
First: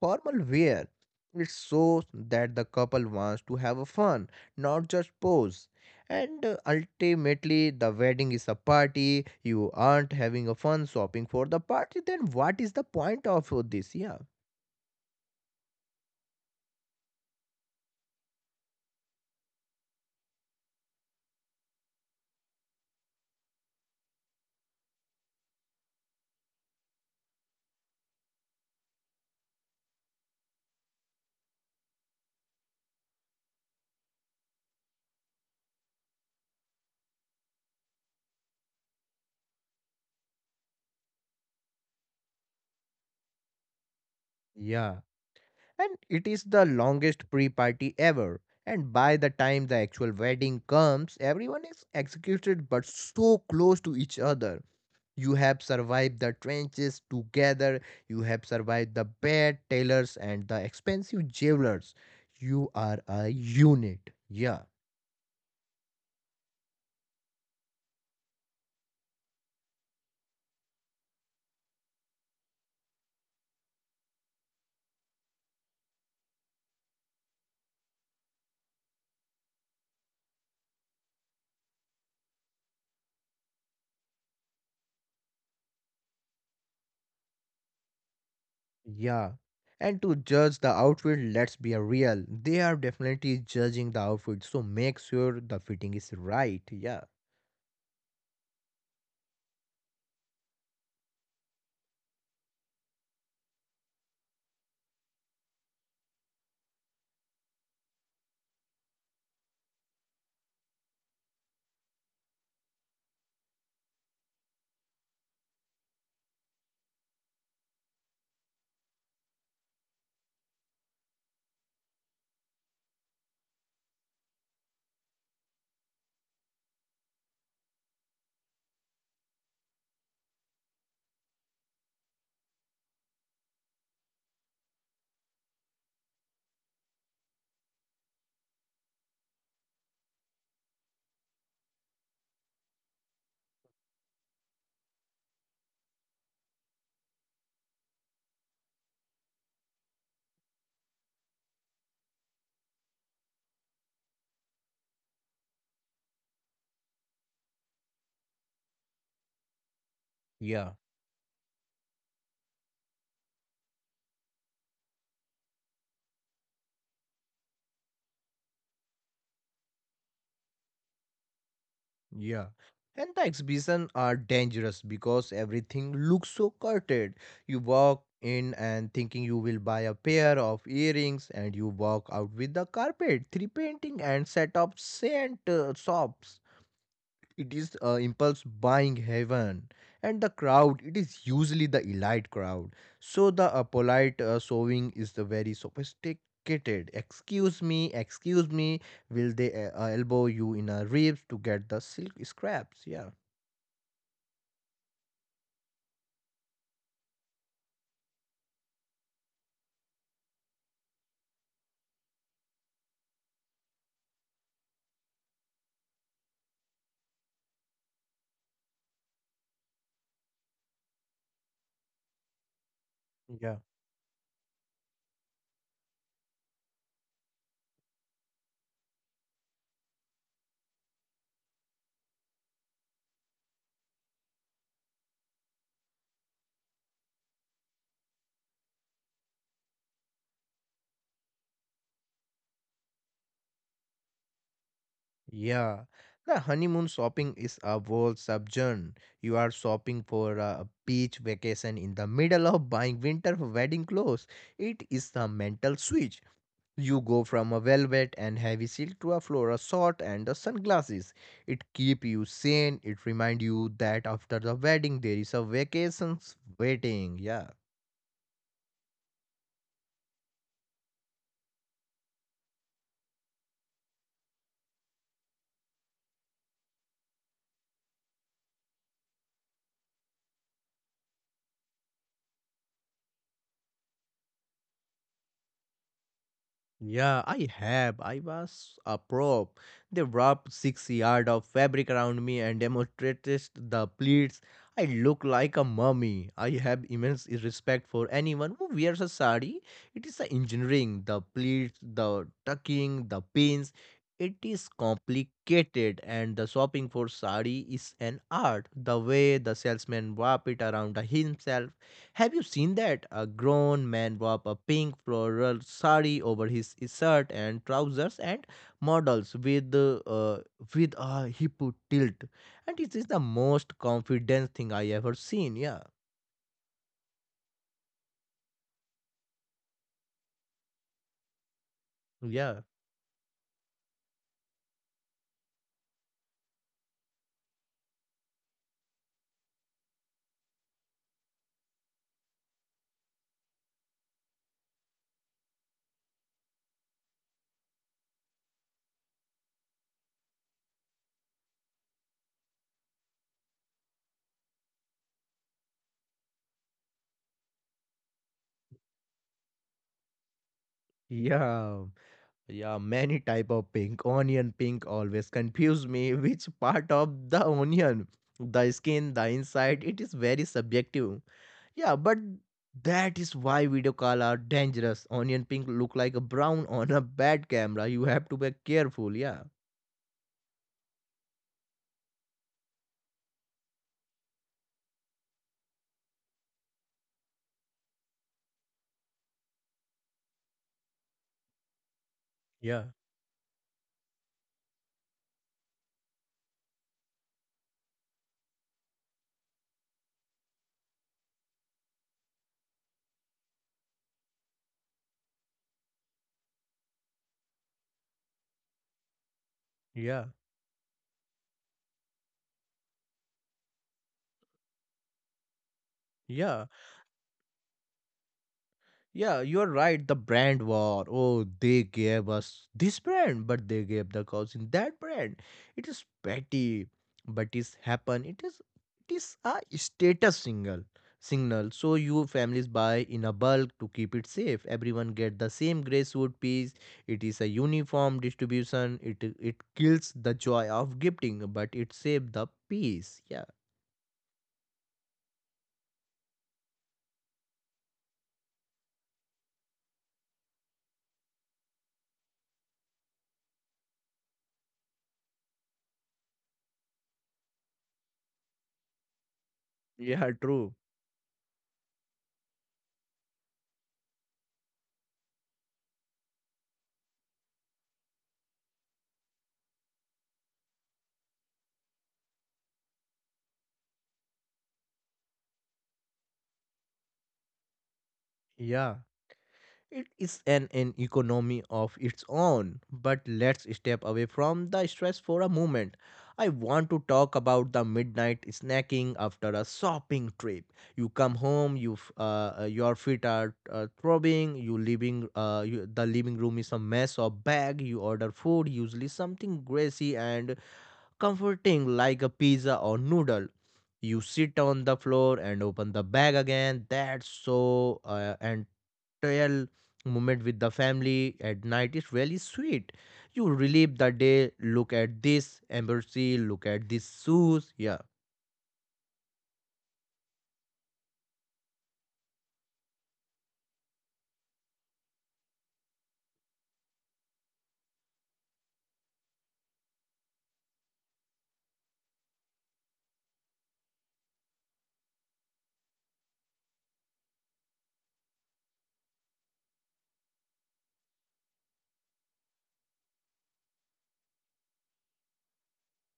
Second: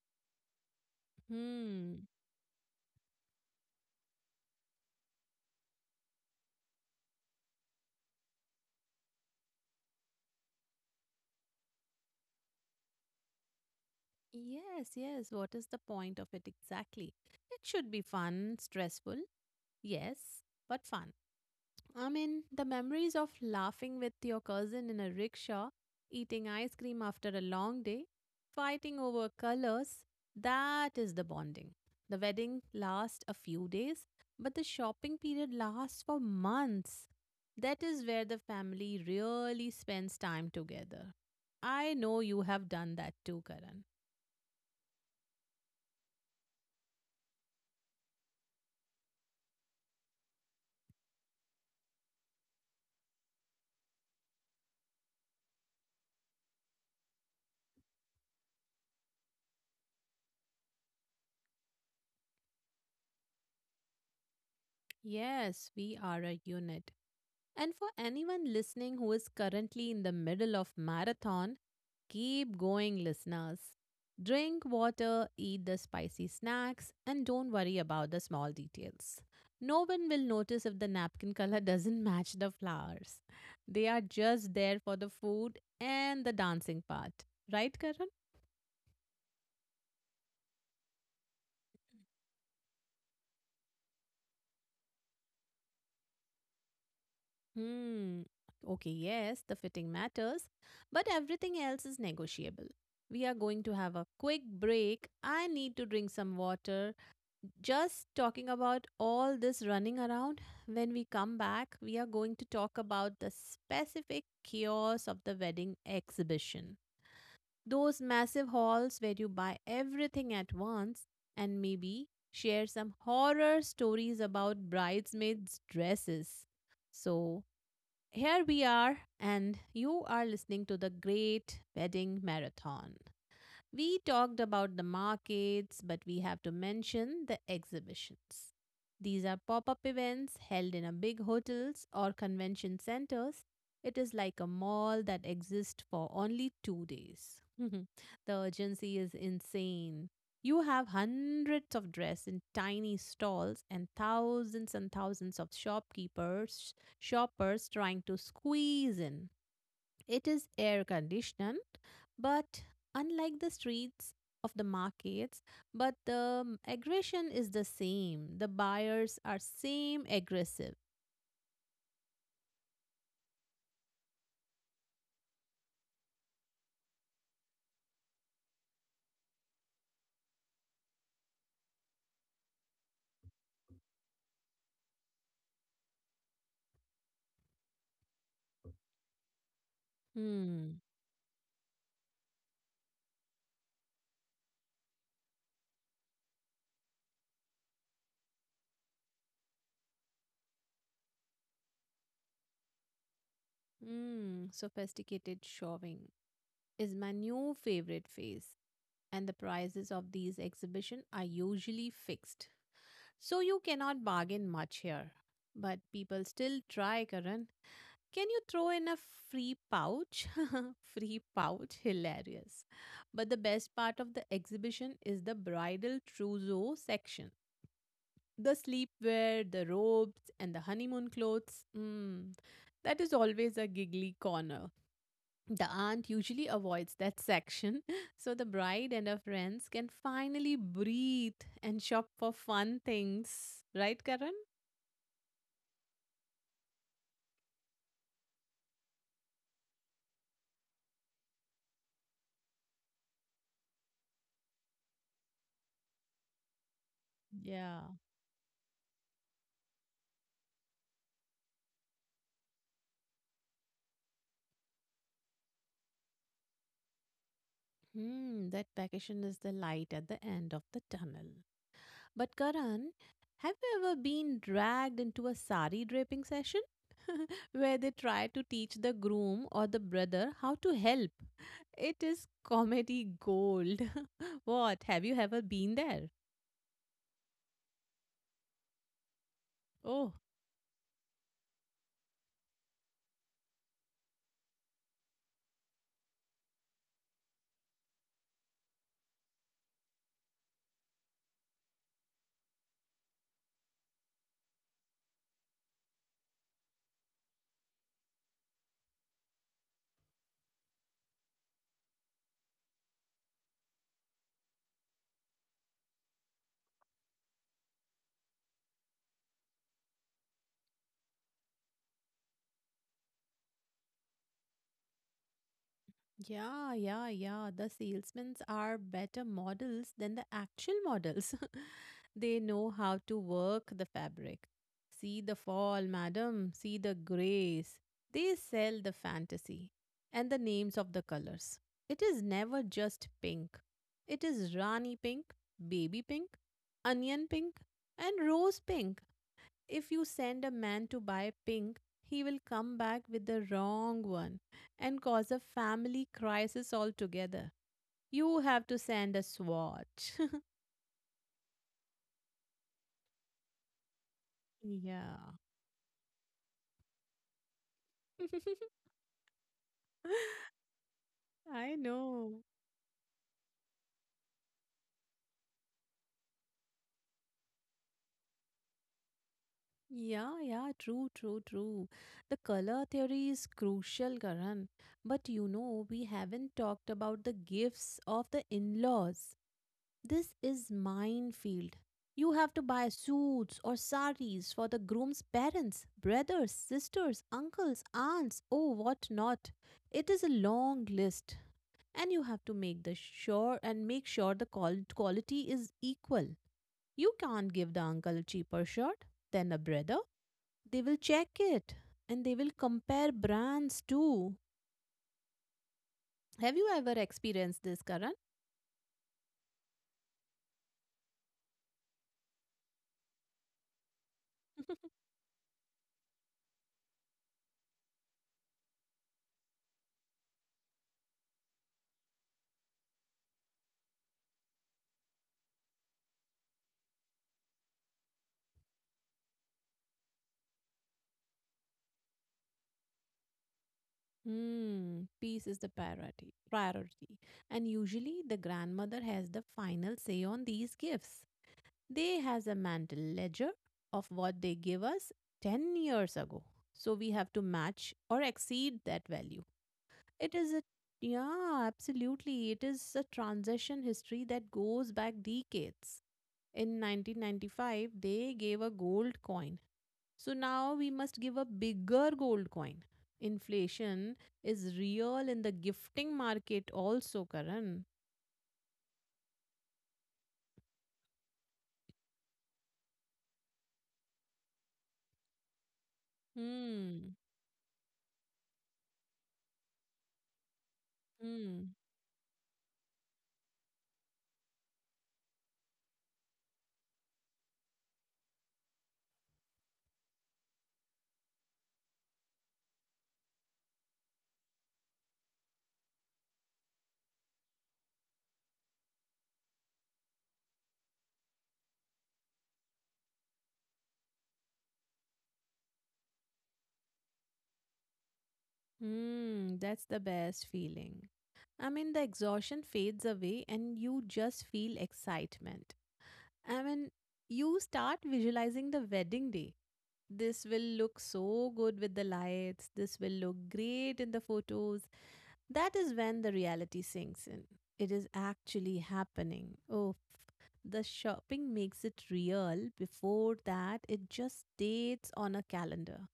[SPEAKER 2] formal wear. It shows
[SPEAKER 1] Hmm.
[SPEAKER 2] that the couple wants to have a fun, not just pose. And ultimately, the wedding is a party. You aren't having a fun shopping for the party. Then what is the point of this? Yeah,
[SPEAKER 1] Yes, yes. What is the point of it exactly? It should be fun, stressful, yes, but fun. I mean, the memories of laughing with your cousin in a rickshaw, eating ice cream after a long day, fighting over colors, that is the bonding. The wedding lasts a few days, but the shopping period lasts for months. That is where the family really spends time together. I know you have done that too, Karan.
[SPEAKER 2] yeah, and it is the longest pre party ever. And by the time the actual wedding comes, everyone is executed but so close to each other. You have survived the trenches together, you have survived the bad tailors and the expensive jailers. You are a unit. Yeah,
[SPEAKER 1] Yes, we are a unit. And for anyone listening who is currently in the middle of marathon, keep going listeners. Drink water, eat the spicy snacks, and don't worry about the small details. No one will notice if the napkin color doesn't match the flowers. They are just there for the food and the dancing part. Right, Karan?
[SPEAKER 2] yeah. And to judge the outfit, let's be real. They are definitely judging the outfit, so make sure the fitting is right. Yeah,
[SPEAKER 1] Hmm. Okay, yes, the fitting matters, but everything else is negotiable. We are going to have a quick break. I need to drink some water. Just talking about all this running around, when we come back, we are going to talk about the specific chaos of the wedding exhibition. Those massive halls where you buy everything at once, and maybe share some horror stories about bridesmaids' dresses. So, here we are, and you are listening to the Great Wedding Marathon. We talked about the markets, but we have to mention the exhibitions. These are pop up events held in a big hotels or convention centers. It is like a mall that exists for only 2 days. The urgency is insane. You have hundreds of dress in tiny stalls and thousands of shopkeepers, shoppers trying to squeeze in. It is
[SPEAKER 2] yeah,
[SPEAKER 1] air conditioned, but unlike the streets of the markets, but the mm, aggression is the same. The buyers are same aggressive.
[SPEAKER 2] yeah. And the exhibition are dangerous because everything looks so curtailed. You walk in and thinking you will buy a pair of earrings and you walk out with the carpet, three painting and set of scent shops. It is impulse buying heaven, and the crowd,
[SPEAKER 1] Hmm.
[SPEAKER 2] it is usually the elite crowd, so the polite sewing is the very sophisticated excuse me, excuse me. Will they elbow you in a ribs to get the silk scraps? Yeah,
[SPEAKER 1] Hmm. Sophisticated shopping is my new favorite phase, and the prices of these exhibition are usually fixed, so you cannot bargain much here. But people still try, Karan. Can you throw in a free pouch? Free pouch, hilarious. But the
[SPEAKER 2] yeah,
[SPEAKER 1] best part of the exhibition is the bridal trousseau section. The sleepwear, the robes, and the honeymoon clothes. Mm, that is always a giggly corner. The aunt usually avoids that section so the bride and her friends can finally breathe and shop for fun things. Right, Karan?
[SPEAKER 2] yeah, the honeymoon shopping is a whole subgenre. You are shopping for a beach vacation in the middle of buying winter wedding clothes. It is the mental switch. You go from a
[SPEAKER 1] Yeah.
[SPEAKER 2] velvet and heavy silk to a floral short and the sunglasses. It keep you sane. It remind you that after the wedding there is a vacations waiting. Yeah.
[SPEAKER 1] Hmm, that vacation is the light at the end of the tunnel. But Karan, have you ever been dragged into a sari draping session where they try to teach the groom or the brother how to help? It is comedy gold. What? Have you ever been there?
[SPEAKER 2] Yeah, I have. I was a pro. They
[SPEAKER 1] Oh.
[SPEAKER 2] wrapped 6 yard of fabric around me and demonstrated the pleats. I look like a mummy. I have immense respect for anyone who wears a sari. It is the engineering, the pleats, the tucking, the pins. It is complicated, and the shopping for sari is an art. The way the salesman wrap it around himself, have you seen that? A grown man wrapped a pink floral sari over his shirt and trousers and models with a hip tilt, and it is the most confident thing I ever seen. Yeah,
[SPEAKER 1] Yeah, yeah, yeah. The salesmen are better models than the actual models. They
[SPEAKER 2] yeah,
[SPEAKER 1] know how to work the fabric. See the fall, madam. See the grace. They sell the fantasy and the names of the colors. It is never just pink. It is Rani pink, baby pink, onion pink, and rose pink. If you send a man to buy pink, he will come back with the wrong one and cause a family crisis altogether. You have to send a swatch.
[SPEAKER 2] yeah, yeah. Many type of pink. Onion pink always
[SPEAKER 1] Yeah.
[SPEAKER 2] confuse me. Which part of the onion? The skin, the inside. It is very subjective.
[SPEAKER 1] I
[SPEAKER 2] Yeah, but
[SPEAKER 1] know.
[SPEAKER 2] that is why video call are dangerous. Onion pink look like a brown on a bad camera. You have to be careful. Yeah,
[SPEAKER 1] Yeah, yeah, true, true, true. The color theory is crucial, Karan. But you know, we haven't talked about the gifts of the in laws. This is minefield. You have to
[SPEAKER 2] yeah,
[SPEAKER 1] buy suits or saris for the groom's parents, brothers, sisters, uncles, aunts, oh what not. It is a long list. And you have to make the sure and make sure the quality is equal. You can't give the uncle a cheaper shirt than a brother.
[SPEAKER 2] yeah,
[SPEAKER 1] They will check it and they will compare brands too. Have
[SPEAKER 2] yeah.
[SPEAKER 1] you ever experienced this, Karan?
[SPEAKER 2] Yeah, you're right. The brand war. Oh, they gave us this brand, but they gave the cousin that brand. It is petty, but it's happen. It is a status single signal. So you families buy in a bulk to keep it safe. Everyone get the same grey suit piece. It is a uniform distribution. It kills the joy of gifting, but it save the peace. Yeah,
[SPEAKER 1] Hmm, peace is the priority, And usually the grandmother has the final say on these gifts. They has a mental ledger of what they give us 10 years ago. So we have to match or exceed that value.
[SPEAKER 2] yeah,
[SPEAKER 1] It is a
[SPEAKER 2] true.
[SPEAKER 1] yeah, absolutely. It is a transaction history that goes back decades. In 1995, they gave a gold coin, so now we must give a bigger gold coin. Inflation is real in the gifting market also, Karan.
[SPEAKER 2] Yeah, it is an economy of its own, but let's step away from the stress for a moment. I want to
[SPEAKER 1] Hmm.
[SPEAKER 2] talk about the midnight snacking after a shopping trip. You come home,
[SPEAKER 1] Hmm.
[SPEAKER 2] your feet are throbbing, the living room is a mess of bag. You order food, usually something greasy and comforting like a pizza or noodle. You sit on the floor and open the bag again that's so and Real moment with the family at night is really sweet. You relive the day, look at this embassy, look at these shoes. Yeah,
[SPEAKER 1] Hmm. That's the best feeling. I mean, the exhaustion fades away and you just feel excitement. I mean, you start visualizing the wedding day. This will look so good with the lights. This will look great in the photos. That is when the reality sinks in. It is actually happening. Oh, the shopping makes it real. Before that, it just dates on a calendar.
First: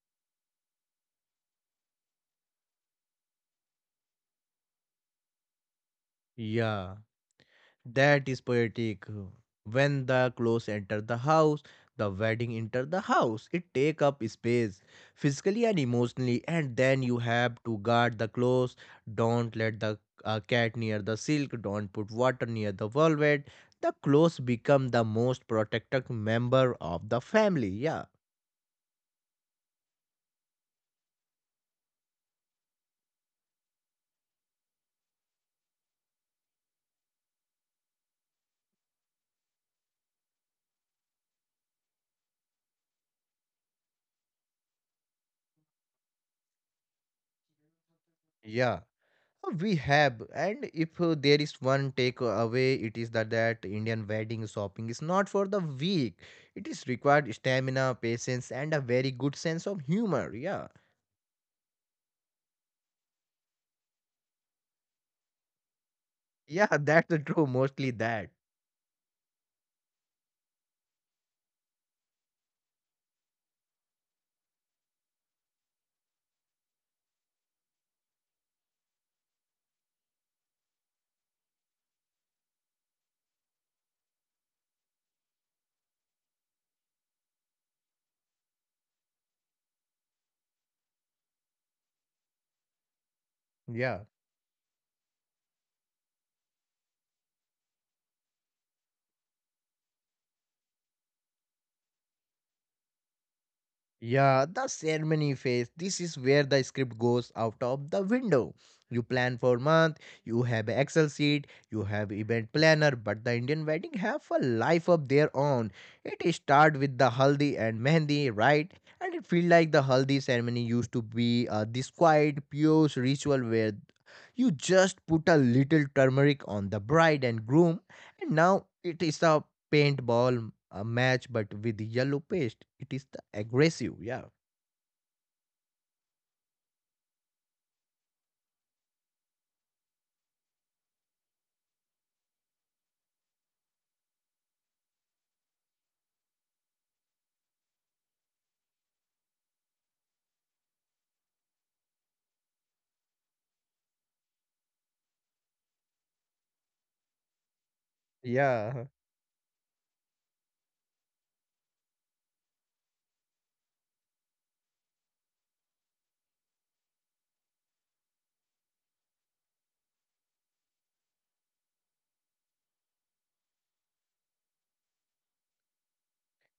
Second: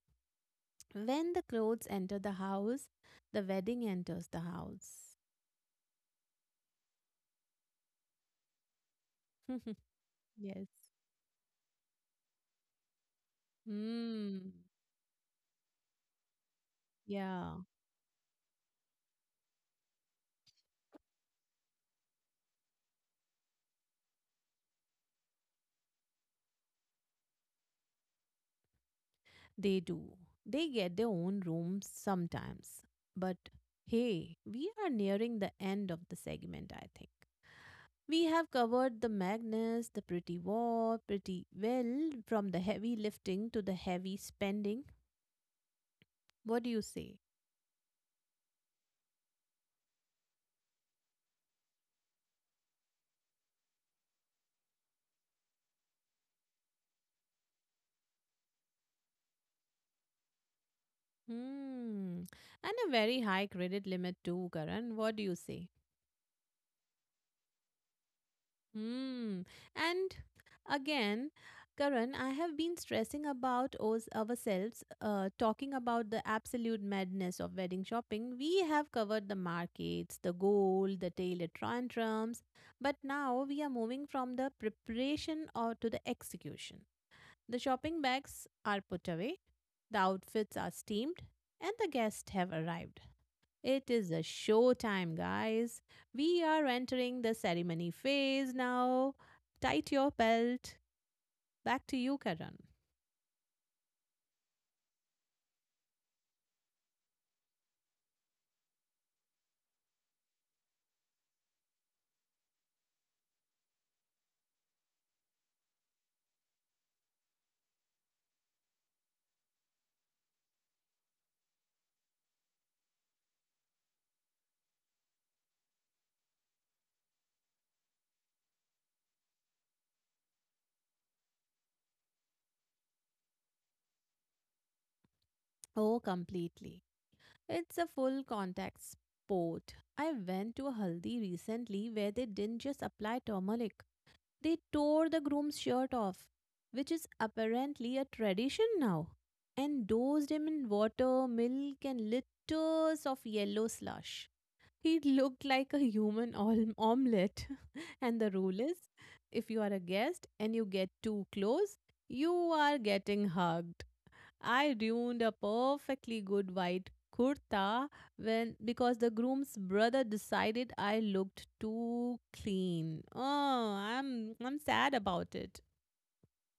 [SPEAKER 1] When the clothes enter the house, the wedding enters the house.
[SPEAKER 2] yeah. That is poetic. When the clothes
[SPEAKER 1] yes.
[SPEAKER 2] enter the house, the wedding enter the house. It take up
[SPEAKER 1] Hmm.
[SPEAKER 2] space, physically and emotionally, and then you
[SPEAKER 1] Yeah.
[SPEAKER 2] have to guard the clothes. Don't let the cat near the silk. Don't put water near the velvet. The clothes become the most protected member of the family. Yeah,
[SPEAKER 1] They do. They get their own rooms sometimes. But hey, we are nearing the end of the segment, I think. We have covered the Magnus, the Pretty War pretty well, from the heavy lifting to the heavy spending. What do you say?
[SPEAKER 2] yeah. So, we have, and if there is one takeaway, it is that Indian wedding shopping is not for the weak. It is required stamina, patience, and a very good sense of humor. Yeah,
[SPEAKER 1] Hmm. And a very high credit limit too, Karan. What do you say?
[SPEAKER 2] yeah, that's the true. Mostly that.
[SPEAKER 1] Hmm. And again, Karan, I have been stressing about us ourselves, talking about the absolute madness of wedding shopping. We have covered the markets, the gold, the tailor tantrums, but now we are moving from the preparation or to the execution. The shopping bags are put away, the outfits are steamed, and the guests have arrived. It
[SPEAKER 2] Yeah.
[SPEAKER 1] is a show time, guys. We are entering the ceremony phase now. Tight your belt. Back to you, Karan.
[SPEAKER 2] Yeah, the ceremony phase. This is where the script goes out of the window. You plan for month, you have a Excel sheet, you have event planner, but the Indian wedding have a life of their own. It start with the haldi and mehendi, right? And it feel like the haldi ceremony used to be this quiet, pure ritual where you just put a little turmeric on the bride and groom, and now it is a paintball a match, but with yellow paste. It is the aggressive. Yeah,
[SPEAKER 1] Oh, completely. It's a full contact sport. I went to a haldi recently where they didn't just apply turmeric, they tore the groom's shirt off, which is apparently a tradition now, and dosed him in water, milk, and litters of yellow slush. He looked like a human omelette. And the rule
[SPEAKER 2] yeah,
[SPEAKER 1] is, if you are a guest and you get too close, you are getting hugged. I ruined a perfectly good white kurta when because the groom's brother decided I looked too clean. Oh, I'm sad about it.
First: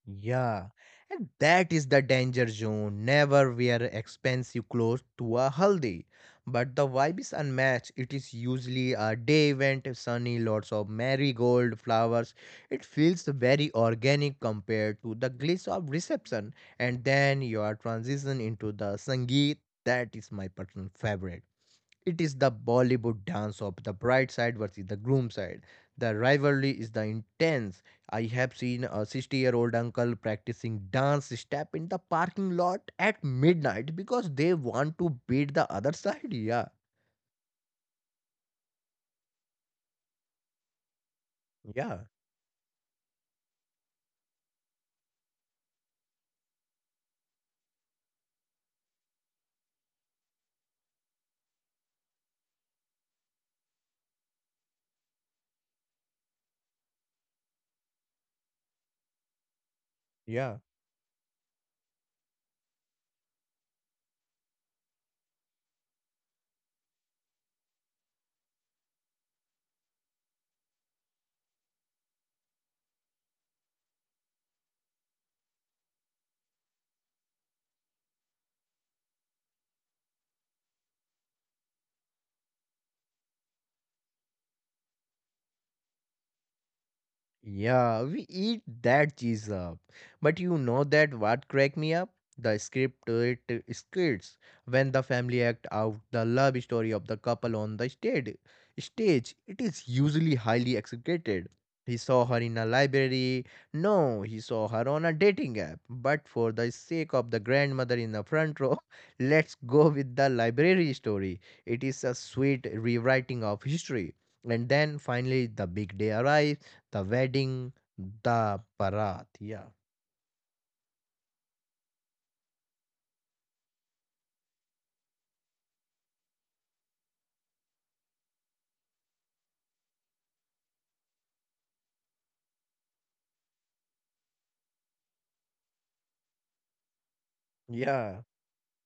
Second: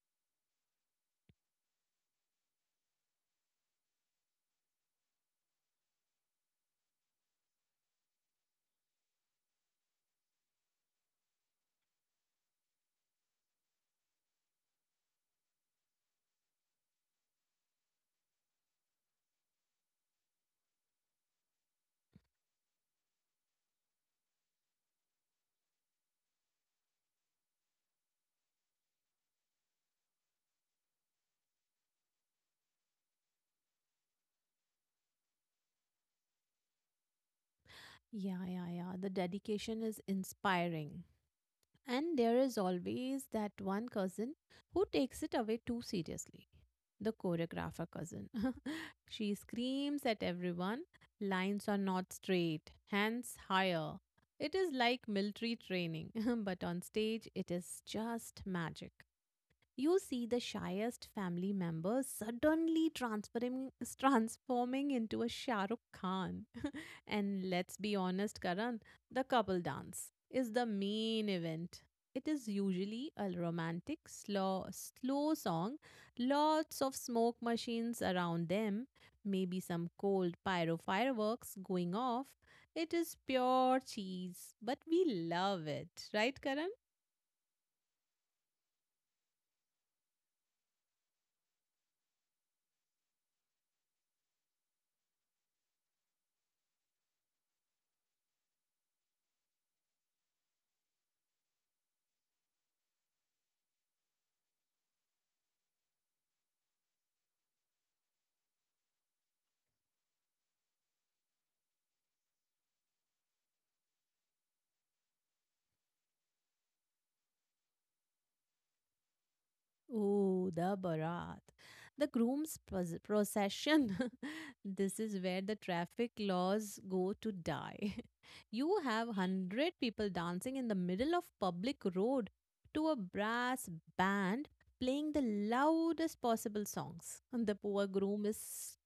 [SPEAKER 2] yeah. And that is the danger zone. Never wear expensive clothes to a haldi. But the vibe is unmatched. It is usually a day event, sunny, lots of marigold flowers. It feels very organic compared to the glitz of reception. And then your transition into the sangeet. That is my personal favorite. It is the Bollywood dance of the bride side versus the groom side. The rivalry is the intense. I have seen a 60-year-old uncle practicing dance step in the parking lot at midnight because they want to beat the other side. Yeah,
[SPEAKER 1] Yeah, yeah, yeah. The dedication is inspiring.
[SPEAKER 2] yeah,
[SPEAKER 1] And there is always that one cousin who takes it away too seriously. The choreographer cousin. She screams at everyone, lines are not straight, hands higher. It is like military training, but on stage it is just magic. You see the
[SPEAKER 2] yeah.
[SPEAKER 1] shyest family member suddenly transforming, transforming into a Shah Rukh Khan. And let's be honest, Karan, the couple dance is the main event. It is usually a romantic, slow song, lots of smoke machines around them, maybe some cold pyro fireworks going off. It is pure cheese, but we love it, right, Karan?
[SPEAKER 2] Yeah, we eat that cheese up. But you know that what cracked me up? The script it Skits, when the family act out the love story of the couple on the stage. Stage it is usually highly executed. He saw her in a library. No, he saw her on a dating app. But for the sake of the grandmother in the front row, let's go with the library story. It is a sweet rewriting of history. And then finally, the big day arrives, the Wedding, the Barat. Yeah,
[SPEAKER 1] Oh, the Bharat. The groom's procession. This is where the traffic laws go to die. You have 100 people dancing in the middle of public road to a brass band playing the loudest possible songs. And the poor
[SPEAKER 2] yeah.
[SPEAKER 1] groom is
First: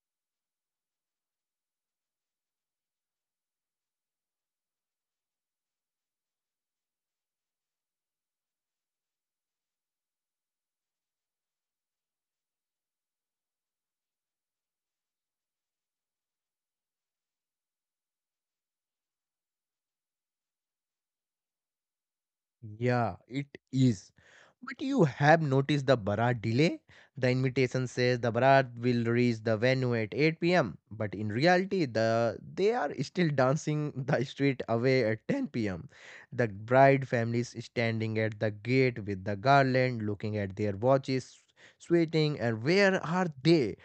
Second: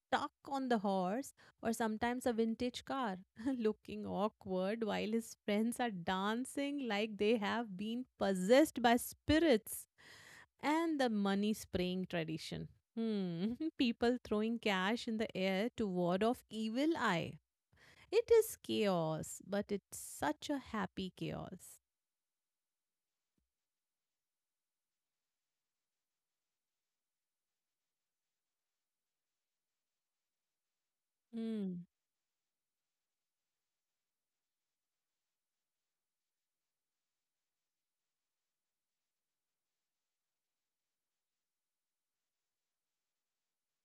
[SPEAKER 1] stuck on the horse or sometimes a vintage car, looking awkward while his friends are dancing like they have been possessed by spirits, and the money spraying tradition. Hmm, people throwing cash in the air to ward off evil eye. It is chaos, but it's such a happy chaos.
[SPEAKER 2] Yeah, it is. But you have noticed the Bharat delay? The invitation says the Bharat will reach the venue at 8 p.m., but in
[SPEAKER 1] Hmm.
[SPEAKER 2] reality, they are still dancing the street away at 10 pm. The bride families standing at the gate with the garland, looking at their watches, sweating, and where are they?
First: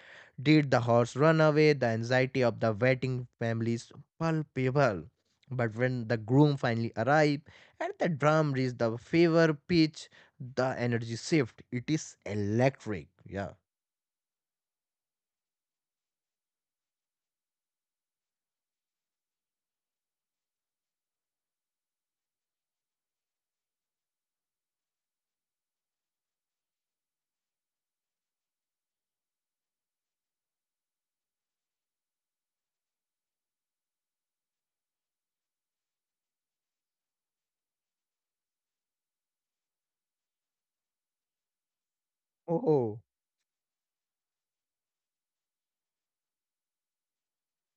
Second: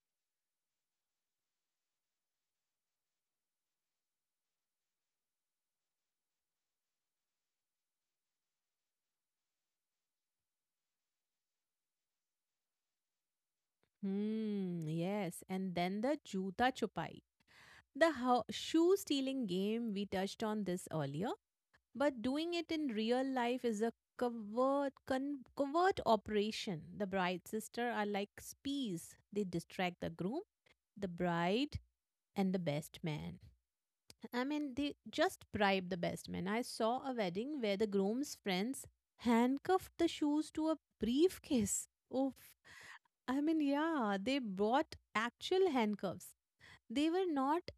[SPEAKER 2] Did the horse run away? The anxiety of the waiting families palpable. But when the groom finally arrives, and the drum reached the fever pitch, the energy shift it is electric. Yeah,
[SPEAKER 1] Hmm, yes, and then the juta chupai. The shoe stealing game, we touched on this earlier. But doing it in real life is a covert operation. The bride's sister are like spies. They distract the groom, the bride, and the best man. I mean, they just bribe the best man. I saw a wedding where the groom's friends handcuffed the shoes to a briefcase. Oof.
[SPEAKER 2] oh,
[SPEAKER 1] I mean, yeah, they bought actual handcuffs. They were not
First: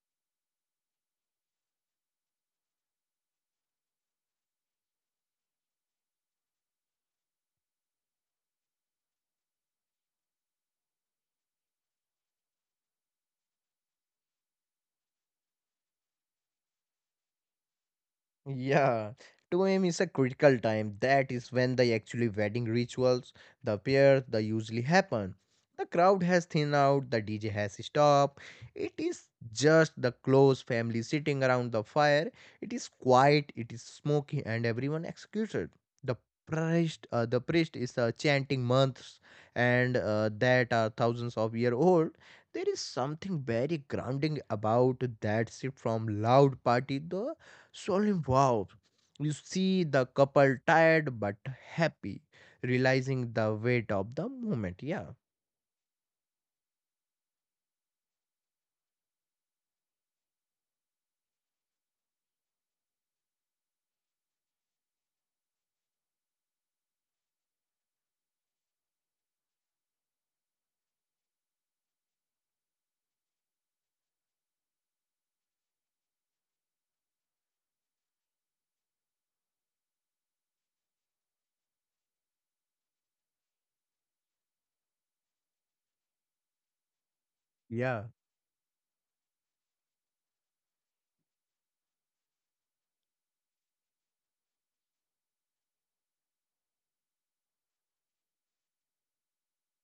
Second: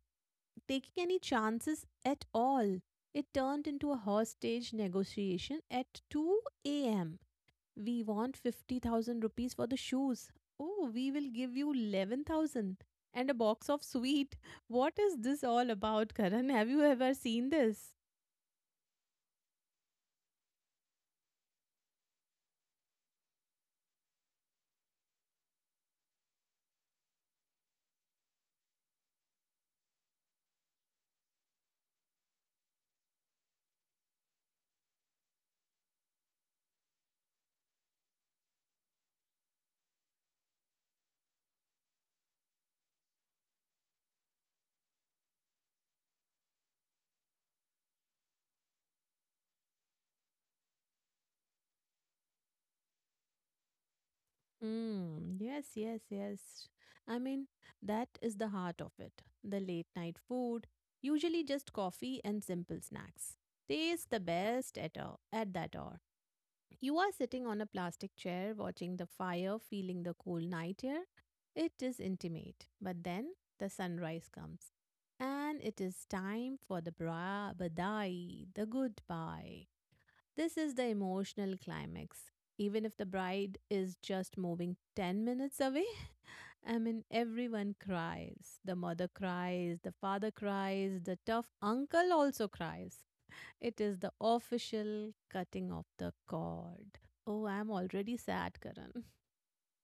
[SPEAKER 1] taking any chances at all. It turned into a hostage negotiation at 2 a.m. We want 50,000 rupees for the shoes. Oh, we will give you 11,000 and a box of sweet. What is this all about, Karan? Have you ever seen this?
[SPEAKER 2] yeah, 2 a.m. is a critical time. That is when the actually wedding rituals, the pair, the usually happen. The crowd has thinned out, the DJ has stopped. It is just the close family sitting around the fire. It is quiet, it is smoky, and everyone executed. The the priest is chanting months and that are thousands of year old. There is something very grounding about that shift from loud party though soul involved. You see the couple tired but happy, realizing the weight of the moment. Yeah,
[SPEAKER 1] Mm, yes, yes, yes. I mean, that is the heart of it. The late night food, usually just coffee and simple snacks. Tastes the best at that hour. You are sitting on a plastic chair, watching the fire, feeling the cool night air. It is intimate. But then the sunrise comes. And it is time for the badai, the goodbye. This is the emotional climax. Even if the bride is just moving 10 minutes away, I mean, everyone
[SPEAKER 2] yeah.
[SPEAKER 1] cries. The mother cries, the father cries, the tough uncle also cries. It is the official cutting of the cord. Oh, I'm already sad, Karan.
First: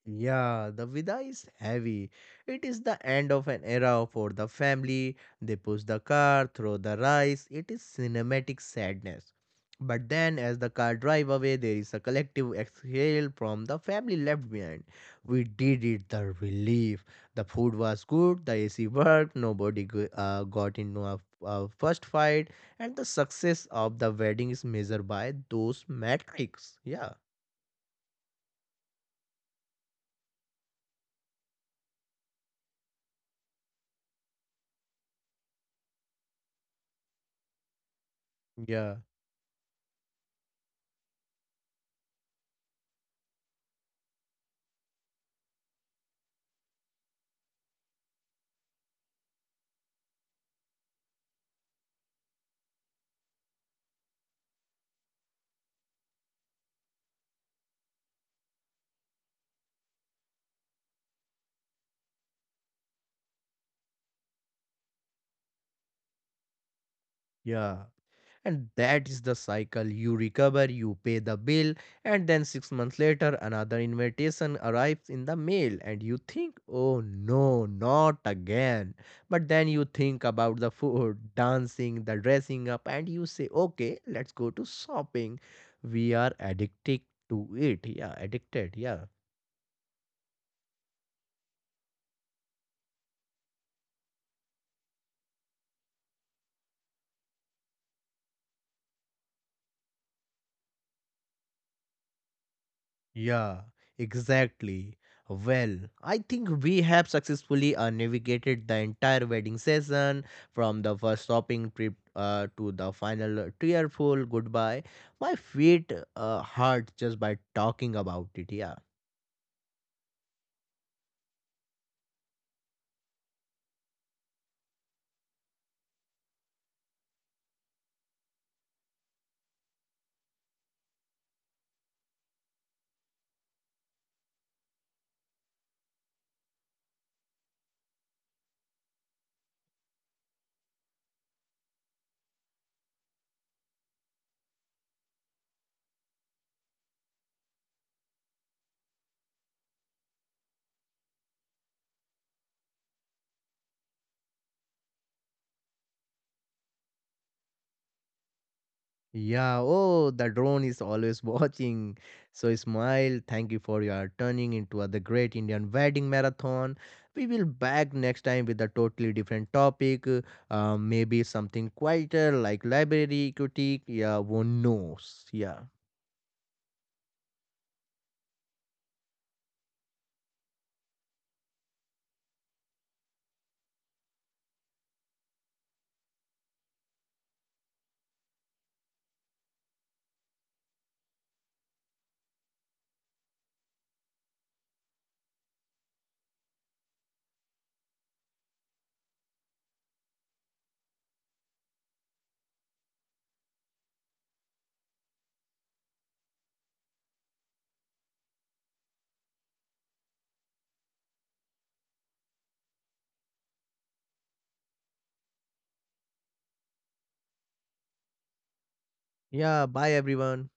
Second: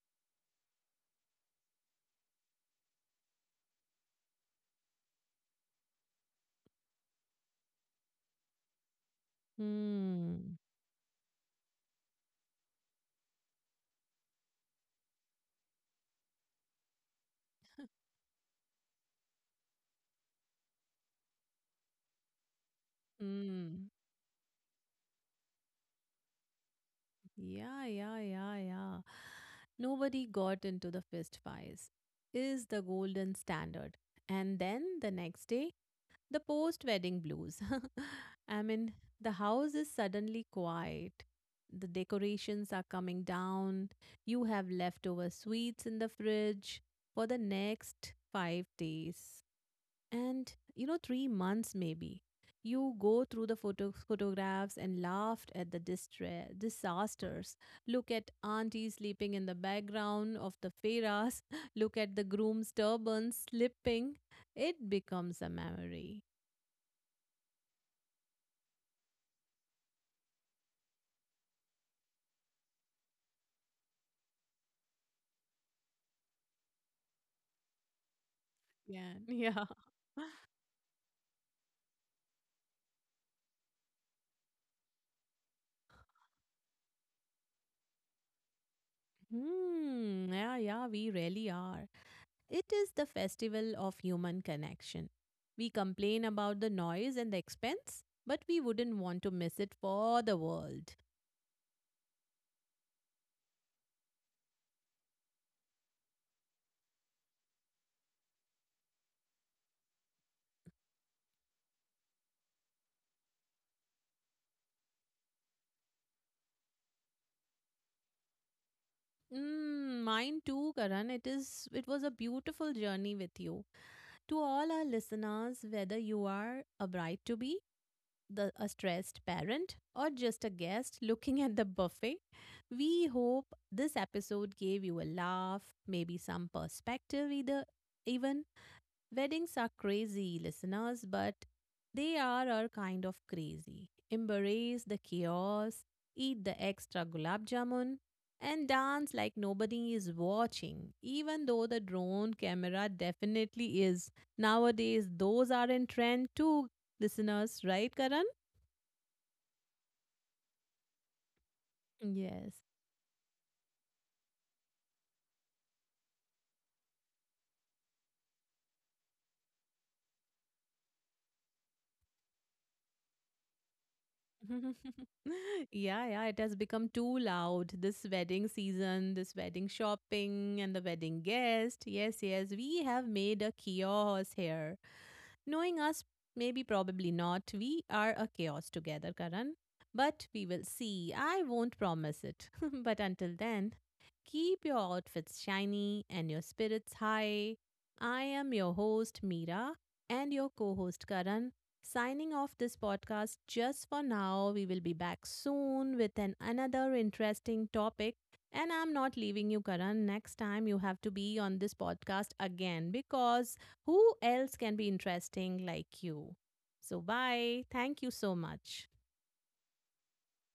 [SPEAKER 2] Yeah, the vida is heavy. It is the end of an era for the family. They push the car, throw the rice. It is cinematic sadness. But then, as
[SPEAKER 1] Hmm.
[SPEAKER 2] the car drive away, there is a collective exhale from the family left behind. We did it, the relief. The food was good, the AC worked, got into a first fight, and the success
[SPEAKER 1] Hmm.
[SPEAKER 2] of the wedding is measured by those metrics. Yeah,
[SPEAKER 1] Yeah, yeah, yeah, yeah. Nobody got into the fist fights is the golden standard. And then the next day, the post wedding blues. I mean,
[SPEAKER 2] yeah,
[SPEAKER 1] the house is suddenly quiet. The decorations are coming down. You have leftover sweets in the fridge for the next 5 days. And you know, 3 months maybe, you go through the photographs and laughed at the disasters. Look at auntie sleeping in the background of the feras, look at the groom's turban slipping. It becomes a memory.
[SPEAKER 2] yeah. And that is the cycle. You recover, you pay the bill, and then 6 months later, another invitation arrives in the mail, and you think, oh no, not again.
[SPEAKER 1] Yeah.
[SPEAKER 2] But
[SPEAKER 1] Yeah.
[SPEAKER 2] then you think about the food, dancing, the dressing up, and you say, okay, let's go to shopping. We are addicted to it. Yeah, addicted. Yeah.
[SPEAKER 1] Hmm, yeah, yeah, we really are. It is the festival of human connection. We complain about the noise and the expense, but we wouldn't want to miss it for the world.
[SPEAKER 2] Yeah, exactly. Well, I think we have successfully navigated the entire wedding season from the first shopping trip to the final tearful goodbye. My feet hurt just by talking about it. Yeah.
[SPEAKER 1] Mm, mine too, Karan. It is it was a beautiful journey with you. To all our listeners, whether you are a bride to be, the a stressed parent, or just a guest looking at the buffet, we hope this episode gave you a laugh, maybe some perspective, either even weddings are crazy, listeners, but they are our kind of crazy. Embrace the chaos, eat the extra gulab jamun, and dance like nobody is watching, even though the drone camera definitely is. Nowadays, those are in trend too, listeners, right, Karan?
[SPEAKER 2] Yeah, oh, the drone is always watching. So
[SPEAKER 1] Yes.
[SPEAKER 2] smile. Thank you for your turning into the Great Indian Wedding Marathon. We will back next time with a totally different topic. Maybe something quieter like library critique. Yeah, one knows. Yeah,
[SPEAKER 1] Yeah, yeah, it has become too loud. This wedding season, this wedding shopping, and the wedding guest. Yes, yes, we have made a chaos here. Knowing us, maybe probably not. We are a chaos together, Karan. But we will see. I won't promise it. But until then, keep your outfits shiny and your spirits high. I am your host, Meera, and your co host, Karan. Signing off this podcast just for now. We will be back soon with an another interesting topic. And I'm not leaving you, Karan. Next time you have to be on this podcast again because who else can be interesting like you? So, bye. Thank you so much.
[SPEAKER 2] yeah. Bye everyone.